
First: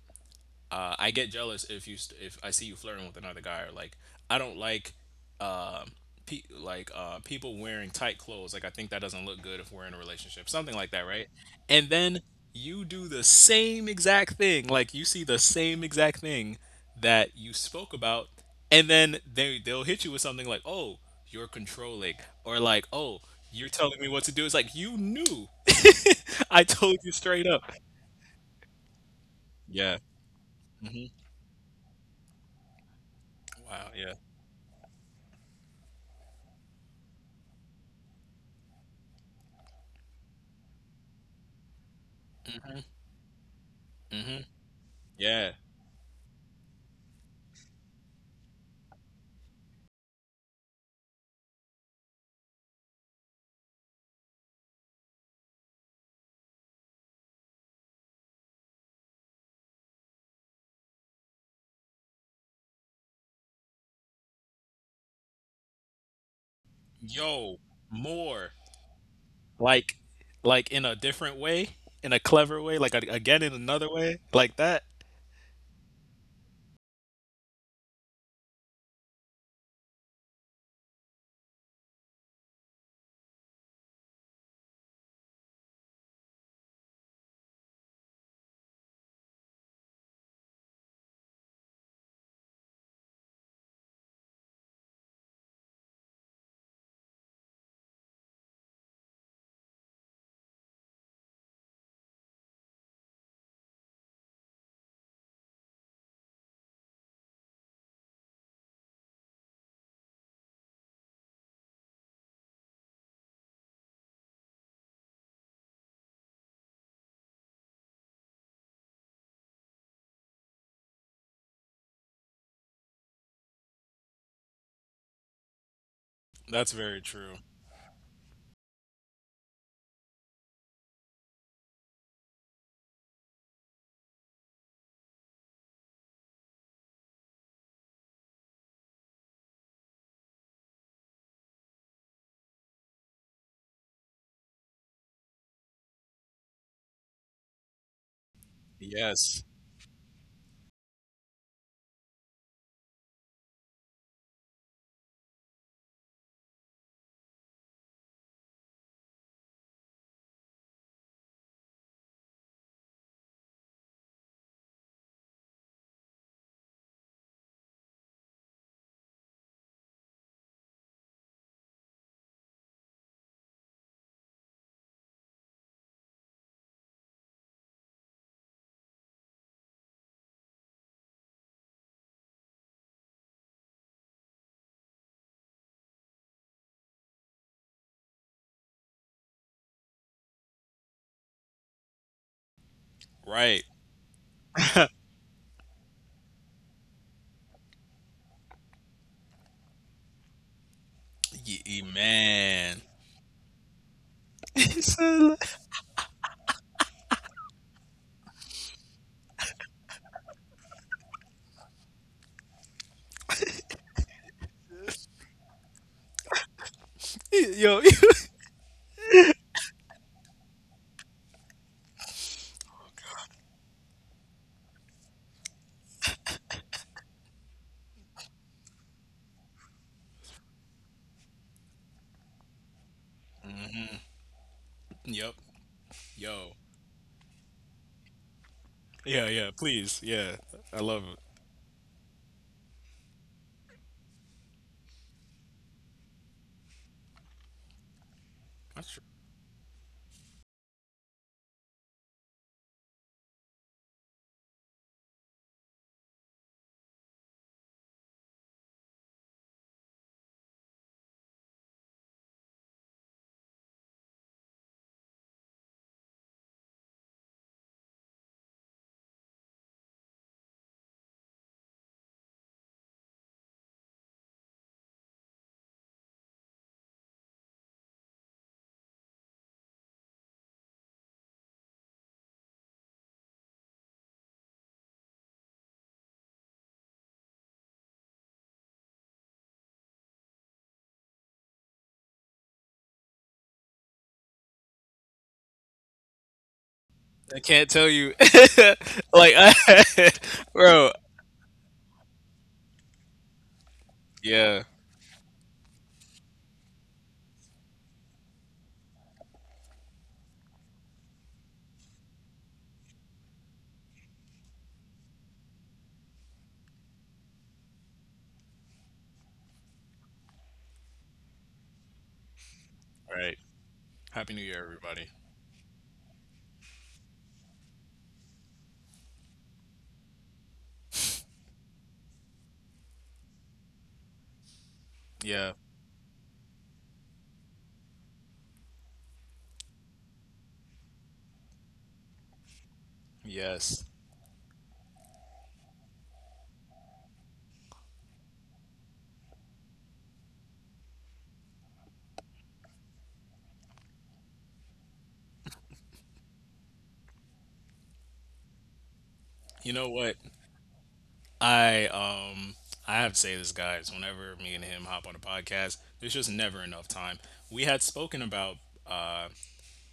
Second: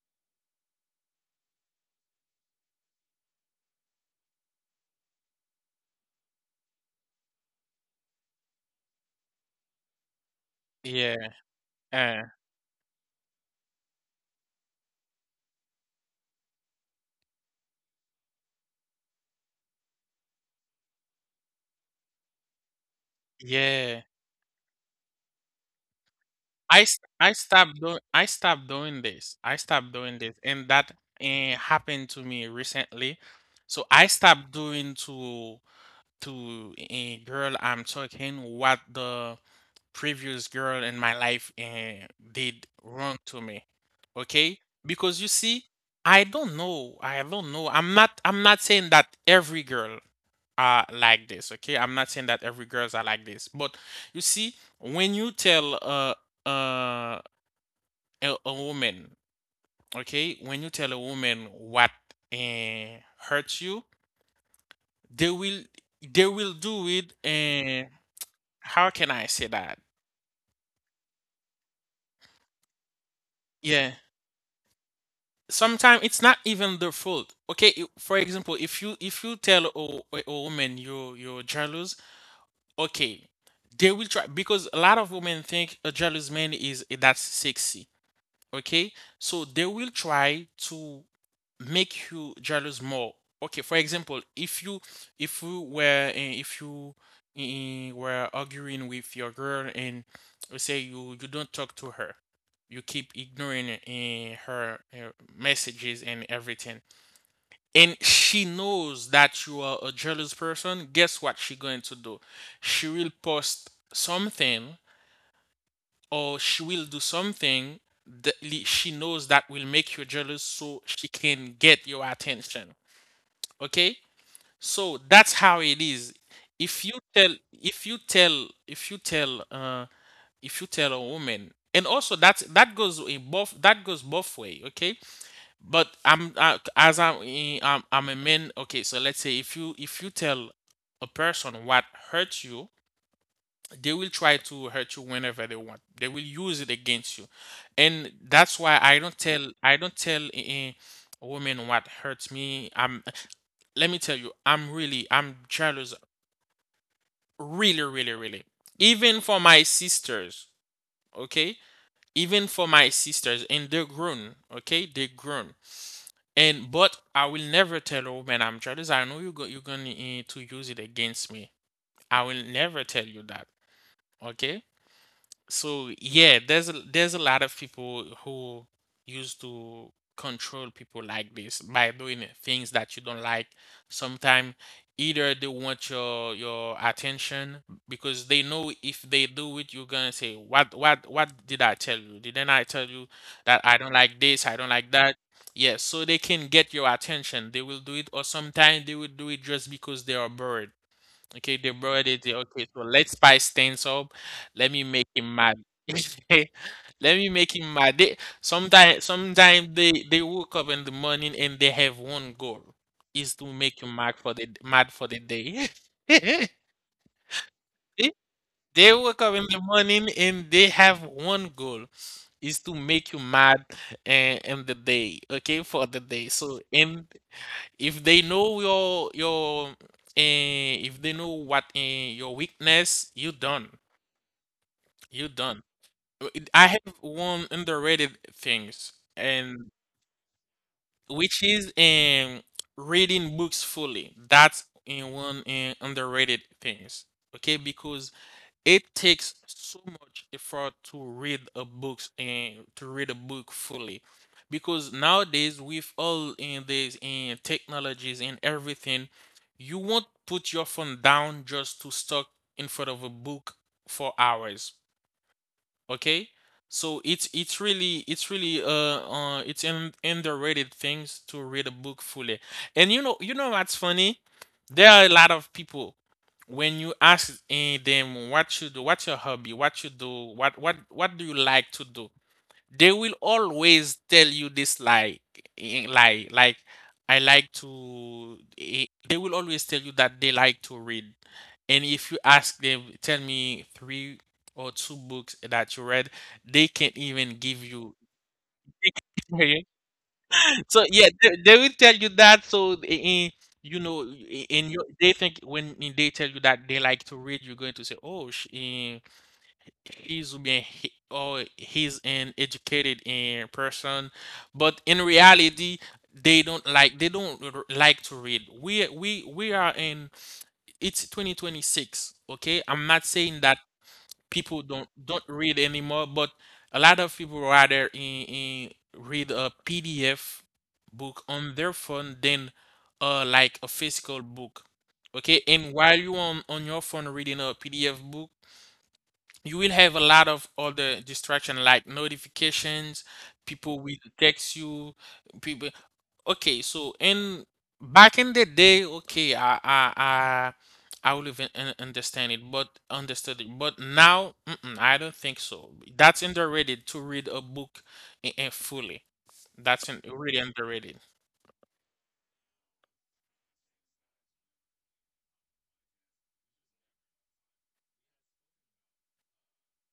[SPEAKER 1] I get jealous if you if I see you flirting with another guy, or like I don't like um like people wearing tight clothes. Like, I think that doesn't look good if we're in a relationship, something like that,
[SPEAKER 2] Yeah,
[SPEAKER 1] right? And then
[SPEAKER 2] uh,
[SPEAKER 1] you do the same exact thing. Like, you see the same exact thing that you spoke about, and then they they'll hit you with something like, "Oh, you're controlling," or like, "Oh, you're telling
[SPEAKER 2] yeah.
[SPEAKER 1] me what to do." It's like you knew. I told you straight up.
[SPEAKER 2] I stopped doing this. I stopped
[SPEAKER 1] Yeah.
[SPEAKER 2] doing this, and that happened to me recently. So
[SPEAKER 1] Wow.
[SPEAKER 2] I
[SPEAKER 1] Yeah.
[SPEAKER 2] stopped doing to a girl I'm talking what the previous girl in my life did wrong to me.
[SPEAKER 1] Hmm.
[SPEAKER 2] Okay? Because you
[SPEAKER 1] Yeah.
[SPEAKER 2] see, I don't know. I don't know. I'm not saying that every girl are like this, okay? I'm not saying that every girls are like this. But you see, when you tell uh a woman, okay, when you tell a woman what uh, hurts you, they will they will do it.
[SPEAKER 1] Yo,
[SPEAKER 2] And
[SPEAKER 1] more
[SPEAKER 2] how can I say that?
[SPEAKER 1] like like in a different way, in a clever way, like a, again in
[SPEAKER 2] Yeah,
[SPEAKER 1] another way, like that.
[SPEAKER 2] sometimes it's not even their fault. Okay, for example, if you tell a woman you you're jealous, okay, they will try, because a lot of women think a jealous man is that's sexy. Okay, so they will try to make you jealous more. Okay, for example, if you were eh, if you eh, were arguing with your girl, and let's say you you don't talk to her, you keep ignoring her messages and everything, and she knows that you are a jealous person. Guess what she going to do? She will post something or she will do something that she knows that will make you jealous, so she can get your attention. Okay, so that's how it is.
[SPEAKER 1] That's
[SPEAKER 2] If you
[SPEAKER 1] very
[SPEAKER 2] tell
[SPEAKER 1] true.
[SPEAKER 2] if you tell if you tell if you tell a woman, and also that's that goes in both, that goes both way. Okay, but I'm I'm a man, okay? So let's say if you tell a person what hurts you, they will try to hurt you whenever they want. They will use it against you, and that's why
[SPEAKER 1] Yes,
[SPEAKER 2] I don't tell a woman what hurts me. I'm let me tell you, I'm really I'm jealous, really, really, really. Even for my sisters, okay. Even for my sisters, and they're grown, okay, they're grown. And but I will never tell a woman I'm jealous. I know you go, you're gonna to use it against me. I will never tell you that, okay? So yeah, there's there's a lot of people who used to control people like this by doing things that you don't like. Sometimes either they want your attention, because they know if they do it, you're gonna say, what did I tell you? Didn't I tell you
[SPEAKER 1] right.
[SPEAKER 2] that I don't like this? I don't like that?" Yes, so they can get your attention. They will do it, or sometimes they will do it just because they are bored.
[SPEAKER 1] Ye-
[SPEAKER 2] Okay, they
[SPEAKER 1] ye-
[SPEAKER 2] brought it okay,
[SPEAKER 1] man.
[SPEAKER 2] so let Spice stands up. Let me make
[SPEAKER 1] So,
[SPEAKER 2] him mad. Let me make him mad. They, sometimes, sometimes they woke up in the morning and they have one goal is to make you mad for the day.
[SPEAKER 1] yo,
[SPEAKER 2] They wake up in the morning and they have one goal is to make you mad and in the day. Okay, for the day. So and if they know your if they know what your weakness you
[SPEAKER 1] yep,
[SPEAKER 2] done Uh,
[SPEAKER 1] yo,
[SPEAKER 2] it- i have one underrated things
[SPEAKER 1] yeah, yeah.
[SPEAKER 2] and
[SPEAKER 1] Please, yeah. I love it.
[SPEAKER 2] which is reading books fully. That's in one underrated things, okay, because
[SPEAKER 1] That's
[SPEAKER 2] it
[SPEAKER 1] true.
[SPEAKER 2] takes so much effort to read a books and to read a book fully because nowadays with all in these in technologies and everything, you won't put your phone down just to stuck in front of a book for hours. Okay, so it's really it's an underrated things to read a book fully. And you know what's funny, there are a lot of people, when you ask them what you do, what's your hobby, what you do, what do you like to do, they will always tell you this like, like I like to they will always tell you that they like to read. And if you ask them, tell me three or two books that you read, they can't even
[SPEAKER 1] I
[SPEAKER 2] give
[SPEAKER 1] can't tell
[SPEAKER 2] you.
[SPEAKER 1] you.
[SPEAKER 2] They
[SPEAKER 1] Like,
[SPEAKER 2] can't tell you.
[SPEAKER 1] I,
[SPEAKER 2] So
[SPEAKER 1] bro.
[SPEAKER 2] yeah, they will tell you that. So you know, eh,
[SPEAKER 1] Yeah.
[SPEAKER 2] in your they think when they tell you that they like to read, you're going to say, "Oh, he's been oh he's an educated in person." But in reality, they don't like to read. We are in — it's 2026, okay? I'm not
[SPEAKER 1] All right.
[SPEAKER 2] saying that
[SPEAKER 1] Happy New
[SPEAKER 2] people
[SPEAKER 1] Year,
[SPEAKER 2] don't
[SPEAKER 1] everybody.
[SPEAKER 2] don't read anymore, but a lot of people rather in read a pdf book on their phone than like a physical book. Okay,
[SPEAKER 1] Yeah.
[SPEAKER 2] and while you on your phone reading a pdf book, you will have a lot of other distraction like notifications, people
[SPEAKER 1] Yes.
[SPEAKER 2] will text you, people. Okay, so in back in the day, okay, I will even un- understand it but understood it. But now mm-mm, I don't think so. That's underrated to read a book in fully.
[SPEAKER 1] You
[SPEAKER 2] That's
[SPEAKER 1] know
[SPEAKER 2] un-
[SPEAKER 1] what?
[SPEAKER 2] really underrated.
[SPEAKER 1] I um I have to say this, guys. Whenever me and him hop on a podcast, there's just never enough time. We had spoken about uh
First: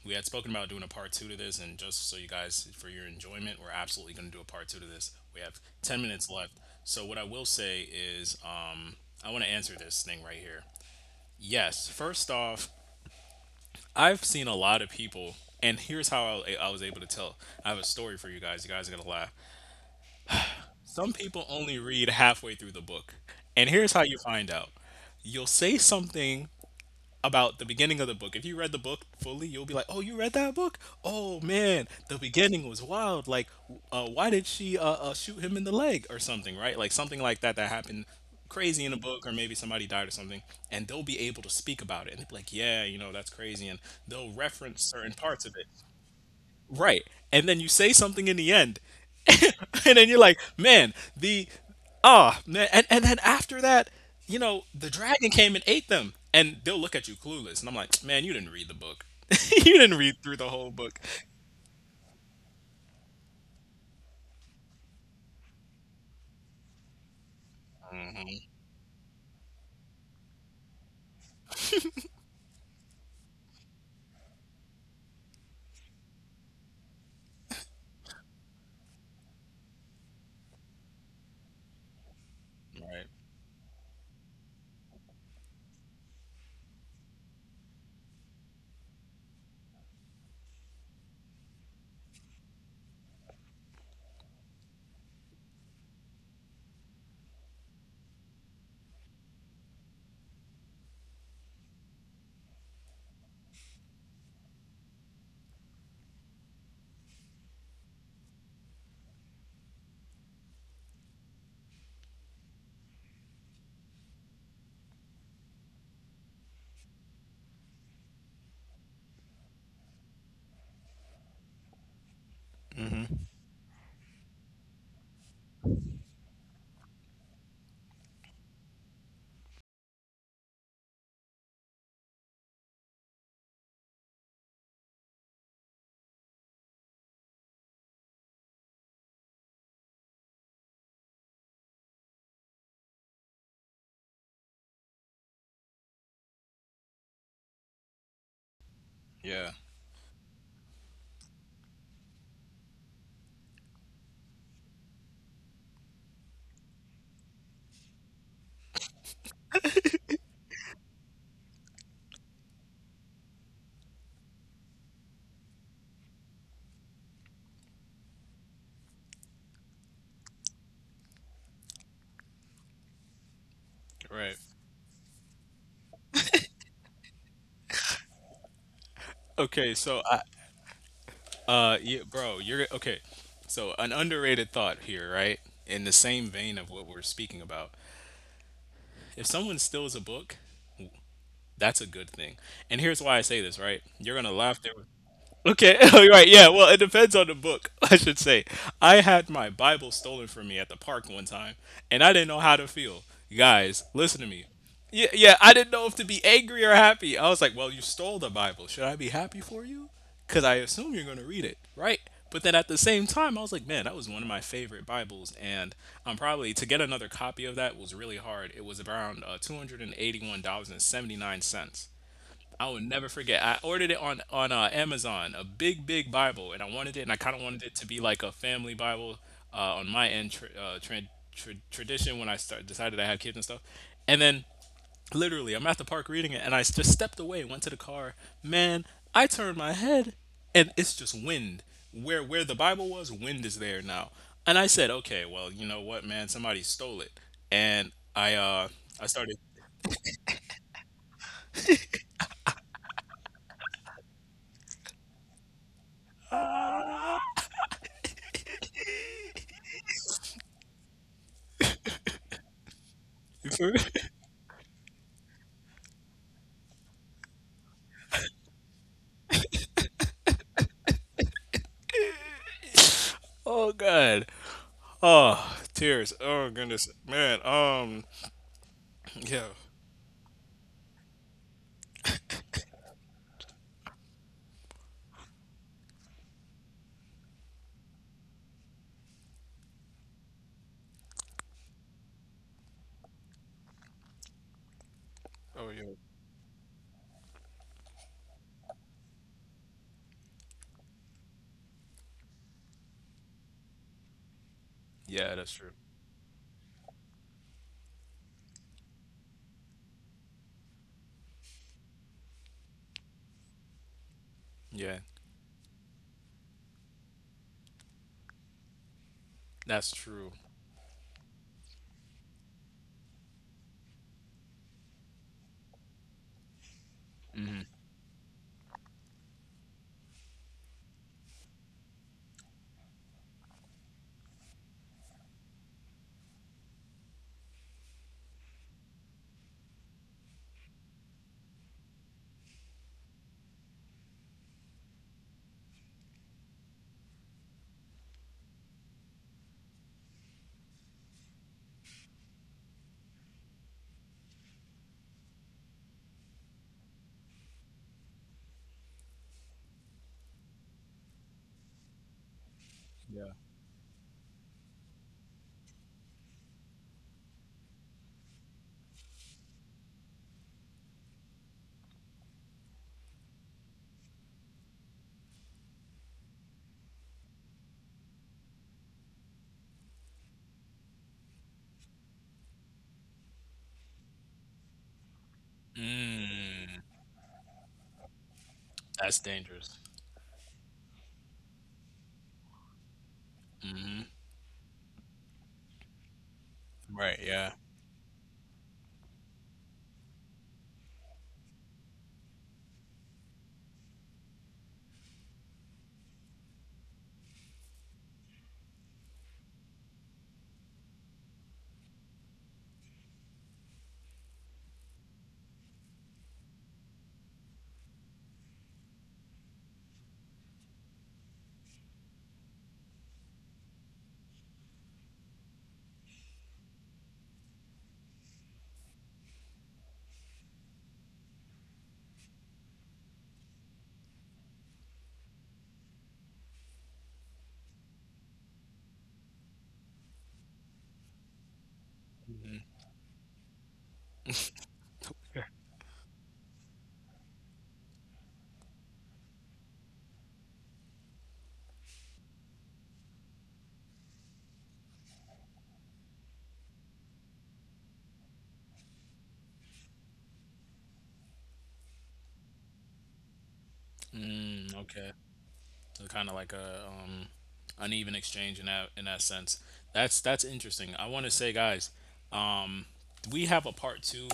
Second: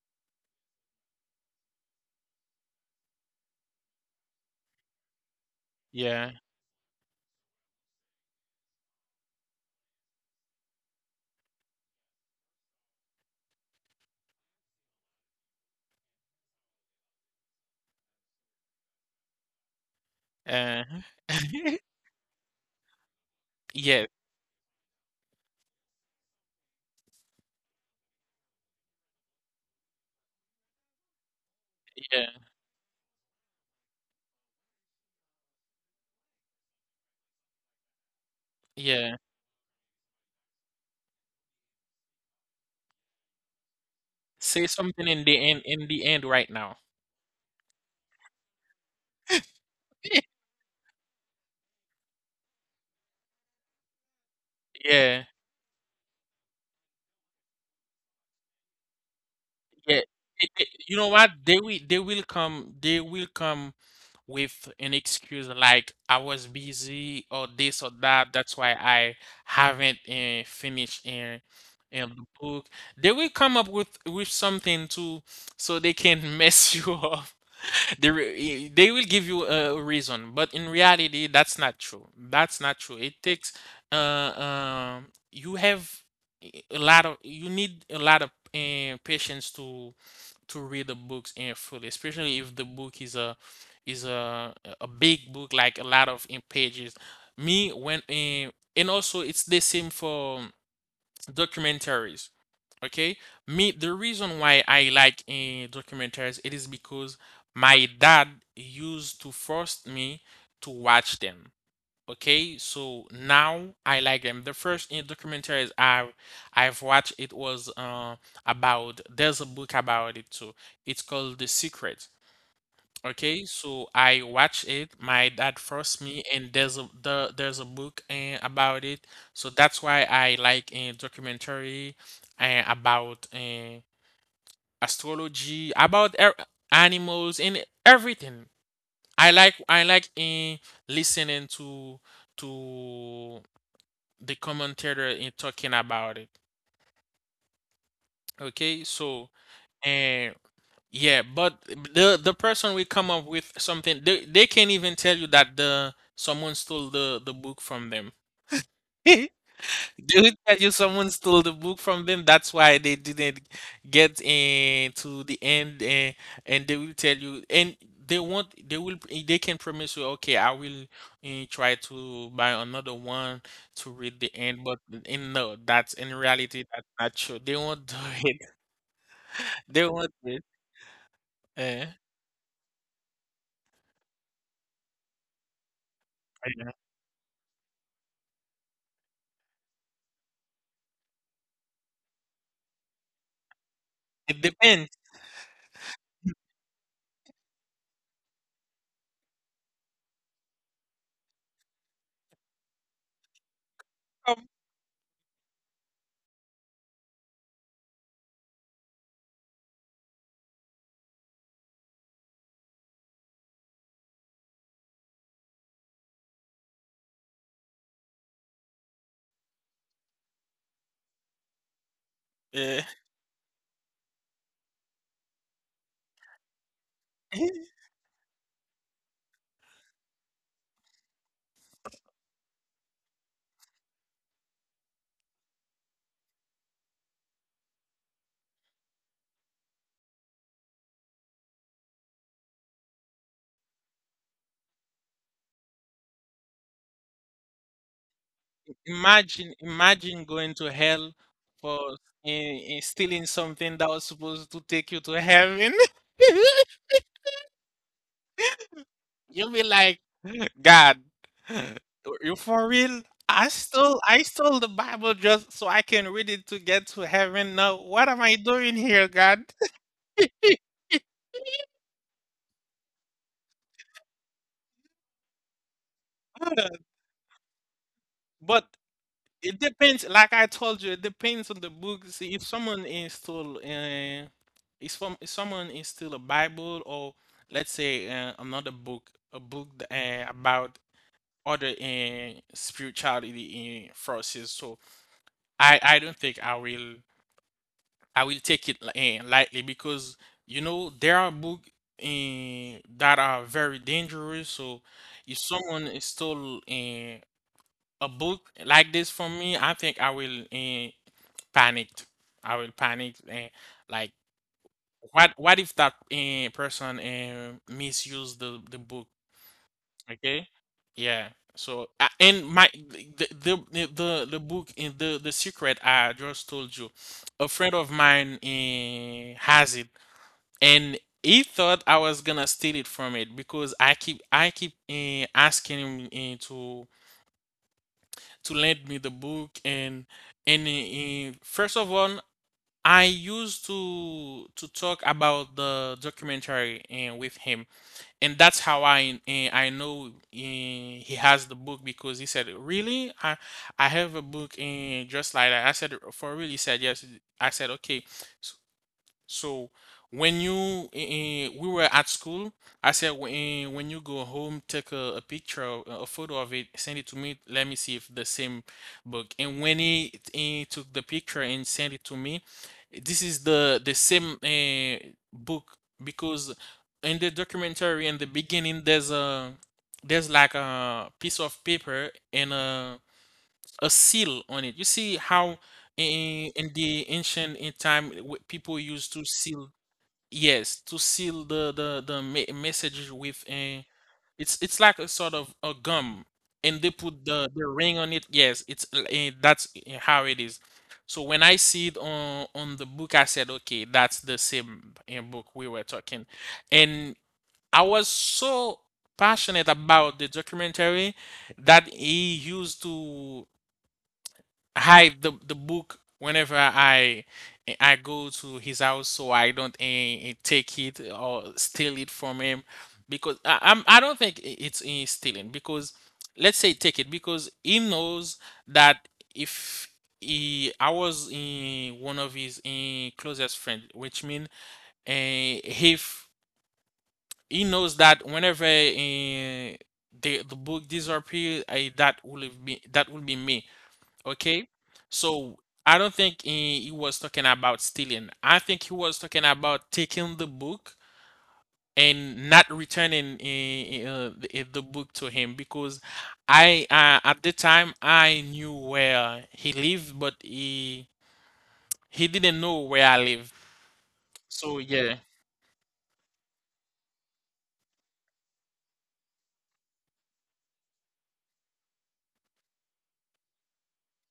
[SPEAKER 1] we had spoken about doing a part two to this, and just so you guys for your enjoyment, we're absolutely going to do a part two to this. We have ten
[SPEAKER 2] Yeah.
[SPEAKER 1] minutes left. So what I will say is, I want to answer this thing right here. Yes, first off, I've seen a lot of people, and here's how I was able to tell. I have a story for you guys. You guys are gonna laugh.
[SPEAKER 2] uh
[SPEAKER 1] Some people only read halfway through the book. And here's how
[SPEAKER 2] yeah
[SPEAKER 1] you find out. You'll say something about the beginning of the book. If you read the book fully, you'll be like, "Oh, you read that book? Oh man, the
[SPEAKER 2] yeah
[SPEAKER 1] beginning was wild. Like, why did she shoot him in the leg or something, right? Like something like that that happened crazy in a
[SPEAKER 2] yeah
[SPEAKER 1] book, or maybe somebody died or something." And they'll be able to speak about it, and they'll be like, "Yeah, you know, that's crazy," and they'll
[SPEAKER 2] Say
[SPEAKER 1] reference
[SPEAKER 2] something
[SPEAKER 1] certain
[SPEAKER 2] in
[SPEAKER 1] parts
[SPEAKER 2] the
[SPEAKER 1] of
[SPEAKER 2] end,
[SPEAKER 1] it.
[SPEAKER 2] in the end right now.
[SPEAKER 1] Right. And then you say something in the end. And then you're like, man, the ah man and then after that, you know, the
[SPEAKER 2] Yeah.
[SPEAKER 1] dragon came and ate them. And they'll look at you clueless. And I'm like, man, you didn't read the book. You didn't
[SPEAKER 2] Yeah,
[SPEAKER 1] read through the
[SPEAKER 2] it,
[SPEAKER 1] whole
[SPEAKER 2] you
[SPEAKER 1] book.
[SPEAKER 2] know what? They will come with an excuse like, "I was busy," or this or that. "That's why I haven't finished the book." They will come up with something too, so they can mess you up. They re- eh, they will give you a reason, but in reality, that's not true. That's not true.
[SPEAKER 1] Right.
[SPEAKER 2] It takes you have a lot of — you need a lot of patience to read the books in fully, especially if the book is is a a big book, like a lot of in pages. Me when and also it's the same for documentaries. Okay, me the reason why I like documentaries it is because my dad used to force me to watch them. Okay, so now I like them. The first in documentaries I I've watched it was about — there's a book about it too. It's called The Secret. Okay, so I watched it. My dad forced me, and there's there's a book about it. So that's why I like a documentary about astrology, about animals and everything. I like listening to the commentator in talking about it. Okay, so
[SPEAKER 1] Yeah.
[SPEAKER 2] and yeah, but the person will come up with something. They can't even tell you that the someone stole the book from them. Dude, tell you someone stole the book from them. That's why they didn't get to the end, and they will tell you, and they want, they will, they can promise you, okay, I will try to buy another one to read the
[SPEAKER 1] Right.
[SPEAKER 2] end. But in no, that's in reality, that's not true. They won't do it.
[SPEAKER 1] Okay,
[SPEAKER 2] They
[SPEAKER 1] so
[SPEAKER 2] won't
[SPEAKER 1] I
[SPEAKER 2] do it. Eh,
[SPEAKER 1] yeah, bro, you're okay. So an underrated thought here, right? In the same vein of
[SPEAKER 2] yeah.
[SPEAKER 1] what we're speaking about. If someone steals a book, that's a good thing. And here's why I say this, right? You're gonna
[SPEAKER 2] It
[SPEAKER 1] laugh there
[SPEAKER 2] depends.
[SPEAKER 1] okay, all right, yeah. Well, it depends on the book, I should say. I had my Bible stolen from me at the park one time, and I didn't know how to feel. Guys, listen to me.
[SPEAKER 2] Um,
[SPEAKER 1] Yeah, yeah, I didn't know if to be angry or happy. I was like, "Well, you stole the Bible. Should I be happy for you? Because I assume you're going to read it, right?" But then at the same time, I was like, "Man, that was one of my favorite Bibles, and I'm probably to get another copy of that was really hard. It was around $281 and 79 cents. I will
[SPEAKER 2] eh.
[SPEAKER 1] never forget. I ordered it on Amazon, a big big Bible, and I wanted it, and I kind of wanted it to be like a family Bible on my end tr tran tr tradition when I start decided I had kids and stuff. And then literally, I'm at the park reading it, and I just stepped away, went to the car. Man, I turned my head, and it's just wind. Where the Bible was, wind is there now. And I said, okay, well, you know what, man, somebody stole it, and I started.
[SPEAKER 2] Imagine, imagine going to hell for stealing something that was supposed to take you to heaven. You'll be like, God, you for real? I stole I stole the Bible just so I can read it to get to heaven. Now, what am I doing here, God?
[SPEAKER 1] Oh God. Oh, tears. Oh goodness, man.
[SPEAKER 2] But
[SPEAKER 1] Yeah.
[SPEAKER 2] it depends, like I told you, it depends on the book. See, if someone is still, if someone is still a Bible, or let's say another book, a book about other spirituality forces. So
[SPEAKER 1] Oh yeah.
[SPEAKER 2] I don't think I will — I will take it lightly, because you know there are books that are very dangerous. So
[SPEAKER 1] Yeah,
[SPEAKER 2] if
[SPEAKER 1] that's true.
[SPEAKER 2] someone is still a book like this from me, I think I will. Panicked. I will panic. And like,
[SPEAKER 1] Yeah,
[SPEAKER 2] what if that person misused the book?
[SPEAKER 1] that's true.
[SPEAKER 2] Okay. Yeah. So and my the book in the secret I just told you, a friend of mine has it, and he thought I was gonna steal it from it because I keep asking him to lend me the book. And first of all, I used to talk about the documentary and with him, and that's how I I know he has the book, because he said, "Really? I have a book and just like that." I said, "For real?" He said, "Yes." I said, "Okay." So when you we were at school, I said
[SPEAKER 1] Yeah.
[SPEAKER 2] when you go home, take a picture, of- a photo of it, send it to me. Let me see if the same book. And when he took the picture and sent it to me, this is the same book because in the documentary in the beginning there's a there's like a piece of paper and a seal on it. You see how in
[SPEAKER 1] Mm,
[SPEAKER 2] the ancient in time, w- people used
[SPEAKER 1] that's
[SPEAKER 2] to seal —
[SPEAKER 1] dangerous.
[SPEAKER 2] yes, to seal the me- message with a — it's like a sort of a gum, and they
[SPEAKER 1] Right.
[SPEAKER 2] put
[SPEAKER 1] Yeah.
[SPEAKER 2] the ring on it. Yes, it's l- eh, that's eh, how it is. So when I see it on the book, I said, okay, that's the same book we were talking, and I was so passionate about the documentary that he used to hide the book whenever I go to his house, so I don't take it or steal it from him. Because I, I'm I don't think I- it's eh, stealing, because let's say take it, because he knows that if he I was in one of his closest friend, which mean if he knows that whenever the book disappears, I that will be me. Okay, so I don't think he was talking about stealing. I think he was talking about taking the book and not returning the book to him, because I at the time I knew where he lived, but he didn't know where I live.
[SPEAKER 1] Mm,
[SPEAKER 2] So
[SPEAKER 1] okay.
[SPEAKER 2] yeah,
[SPEAKER 1] So, kind of like a uneven exchange in that sense. That's interesting. I want to say, guys, um, we have a part two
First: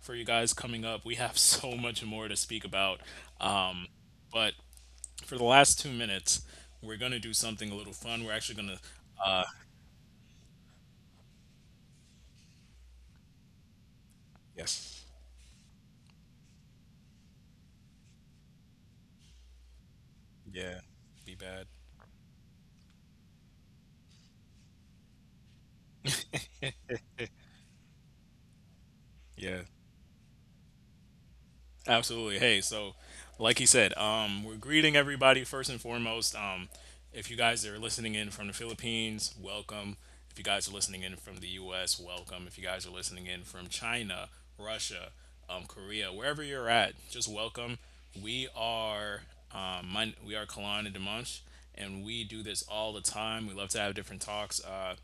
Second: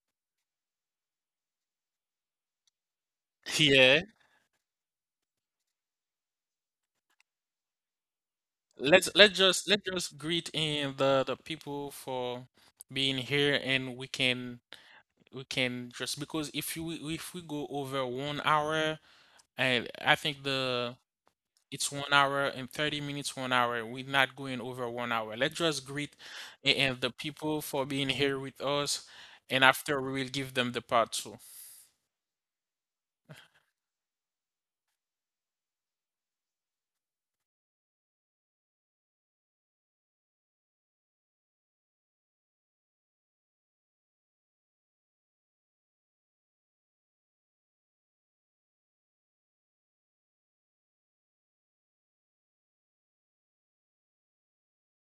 [SPEAKER 1] for you guys coming up. We have so much more to speak about. Um,
[SPEAKER 2] yeah.
[SPEAKER 1] but for the last 2 minutes, we're going to do something a little fun. We're actually going to
[SPEAKER 2] Let's just greet in the people for being here, and
[SPEAKER 1] Yes.
[SPEAKER 2] we can just because if you if we go over 1 hour. And I think
[SPEAKER 1] Yeah.
[SPEAKER 2] the
[SPEAKER 1] Be bad.
[SPEAKER 2] it's 1 hour and 30 minutes, 1 hour. We're not going over 1 hour. Let's just greet a- and the people for being here with us.
[SPEAKER 1] Yeah.
[SPEAKER 2] And after we will give them the part two.
[SPEAKER 1] Absolutely. Hey, so like he said, we're greeting everybody first and foremost. If you guys are listening in from the Philippines, welcome. If you guys are listening in from the U.S., welcome. If you guys are listening in from China, Russia, Korea, wherever you're at, just welcome. We are my, we are Kalan and Dimash, and we do this all the time. We love to have different talks.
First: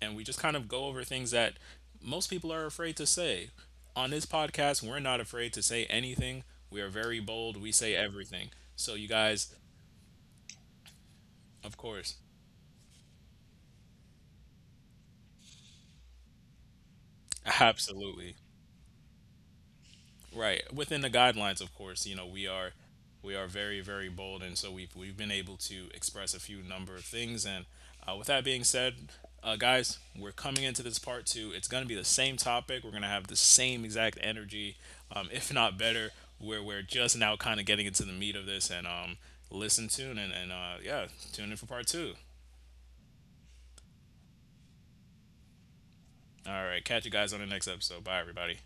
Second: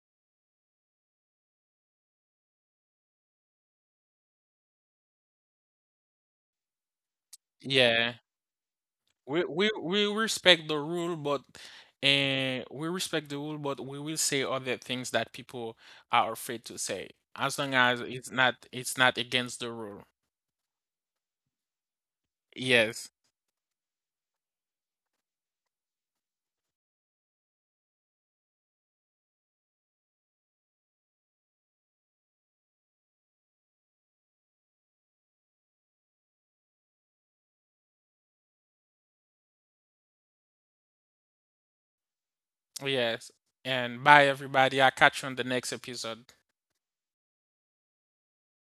[SPEAKER 1] And we just kind of go over things that most people are afraid to say. On this podcast, we're not afraid to say anything. We are very bold. We say
[SPEAKER 2] Yeah.
[SPEAKER 1] everything. So, you
[SPEAKER 2] We
[SPEAKER 1] guys,
[SPEAKER 2] we we respect the rule, but —
[SPEAKER 1] of course,
[SPEAKER 2] and we respect the rule, but we will say other things that people are afraid to say. As long as it's
[SPEAKER 1] absolutely.
[SPEAKER 2] not it's not against the rule.
[SPEAKER 1] Right. Within the guidelines, of course, you know,
[SPEAKER 2] Yes.
[SPEAKER 1] we are very, very bold, and so we've been able to express a few number of things, and with that being said, guys, we're coming into this part two. It's going to be the same topic. We're going to have the same exact energy, if not better. Where we're just now kind of getting into the meat of this, and listen, tune, and, yeah, tune in for part two.
[SPEAKER 2] Yes. And bye everybody. I'll catch you on the next episode.
[SPEAKER 1] All right, catch you guys on the next episode. Bye, everybody.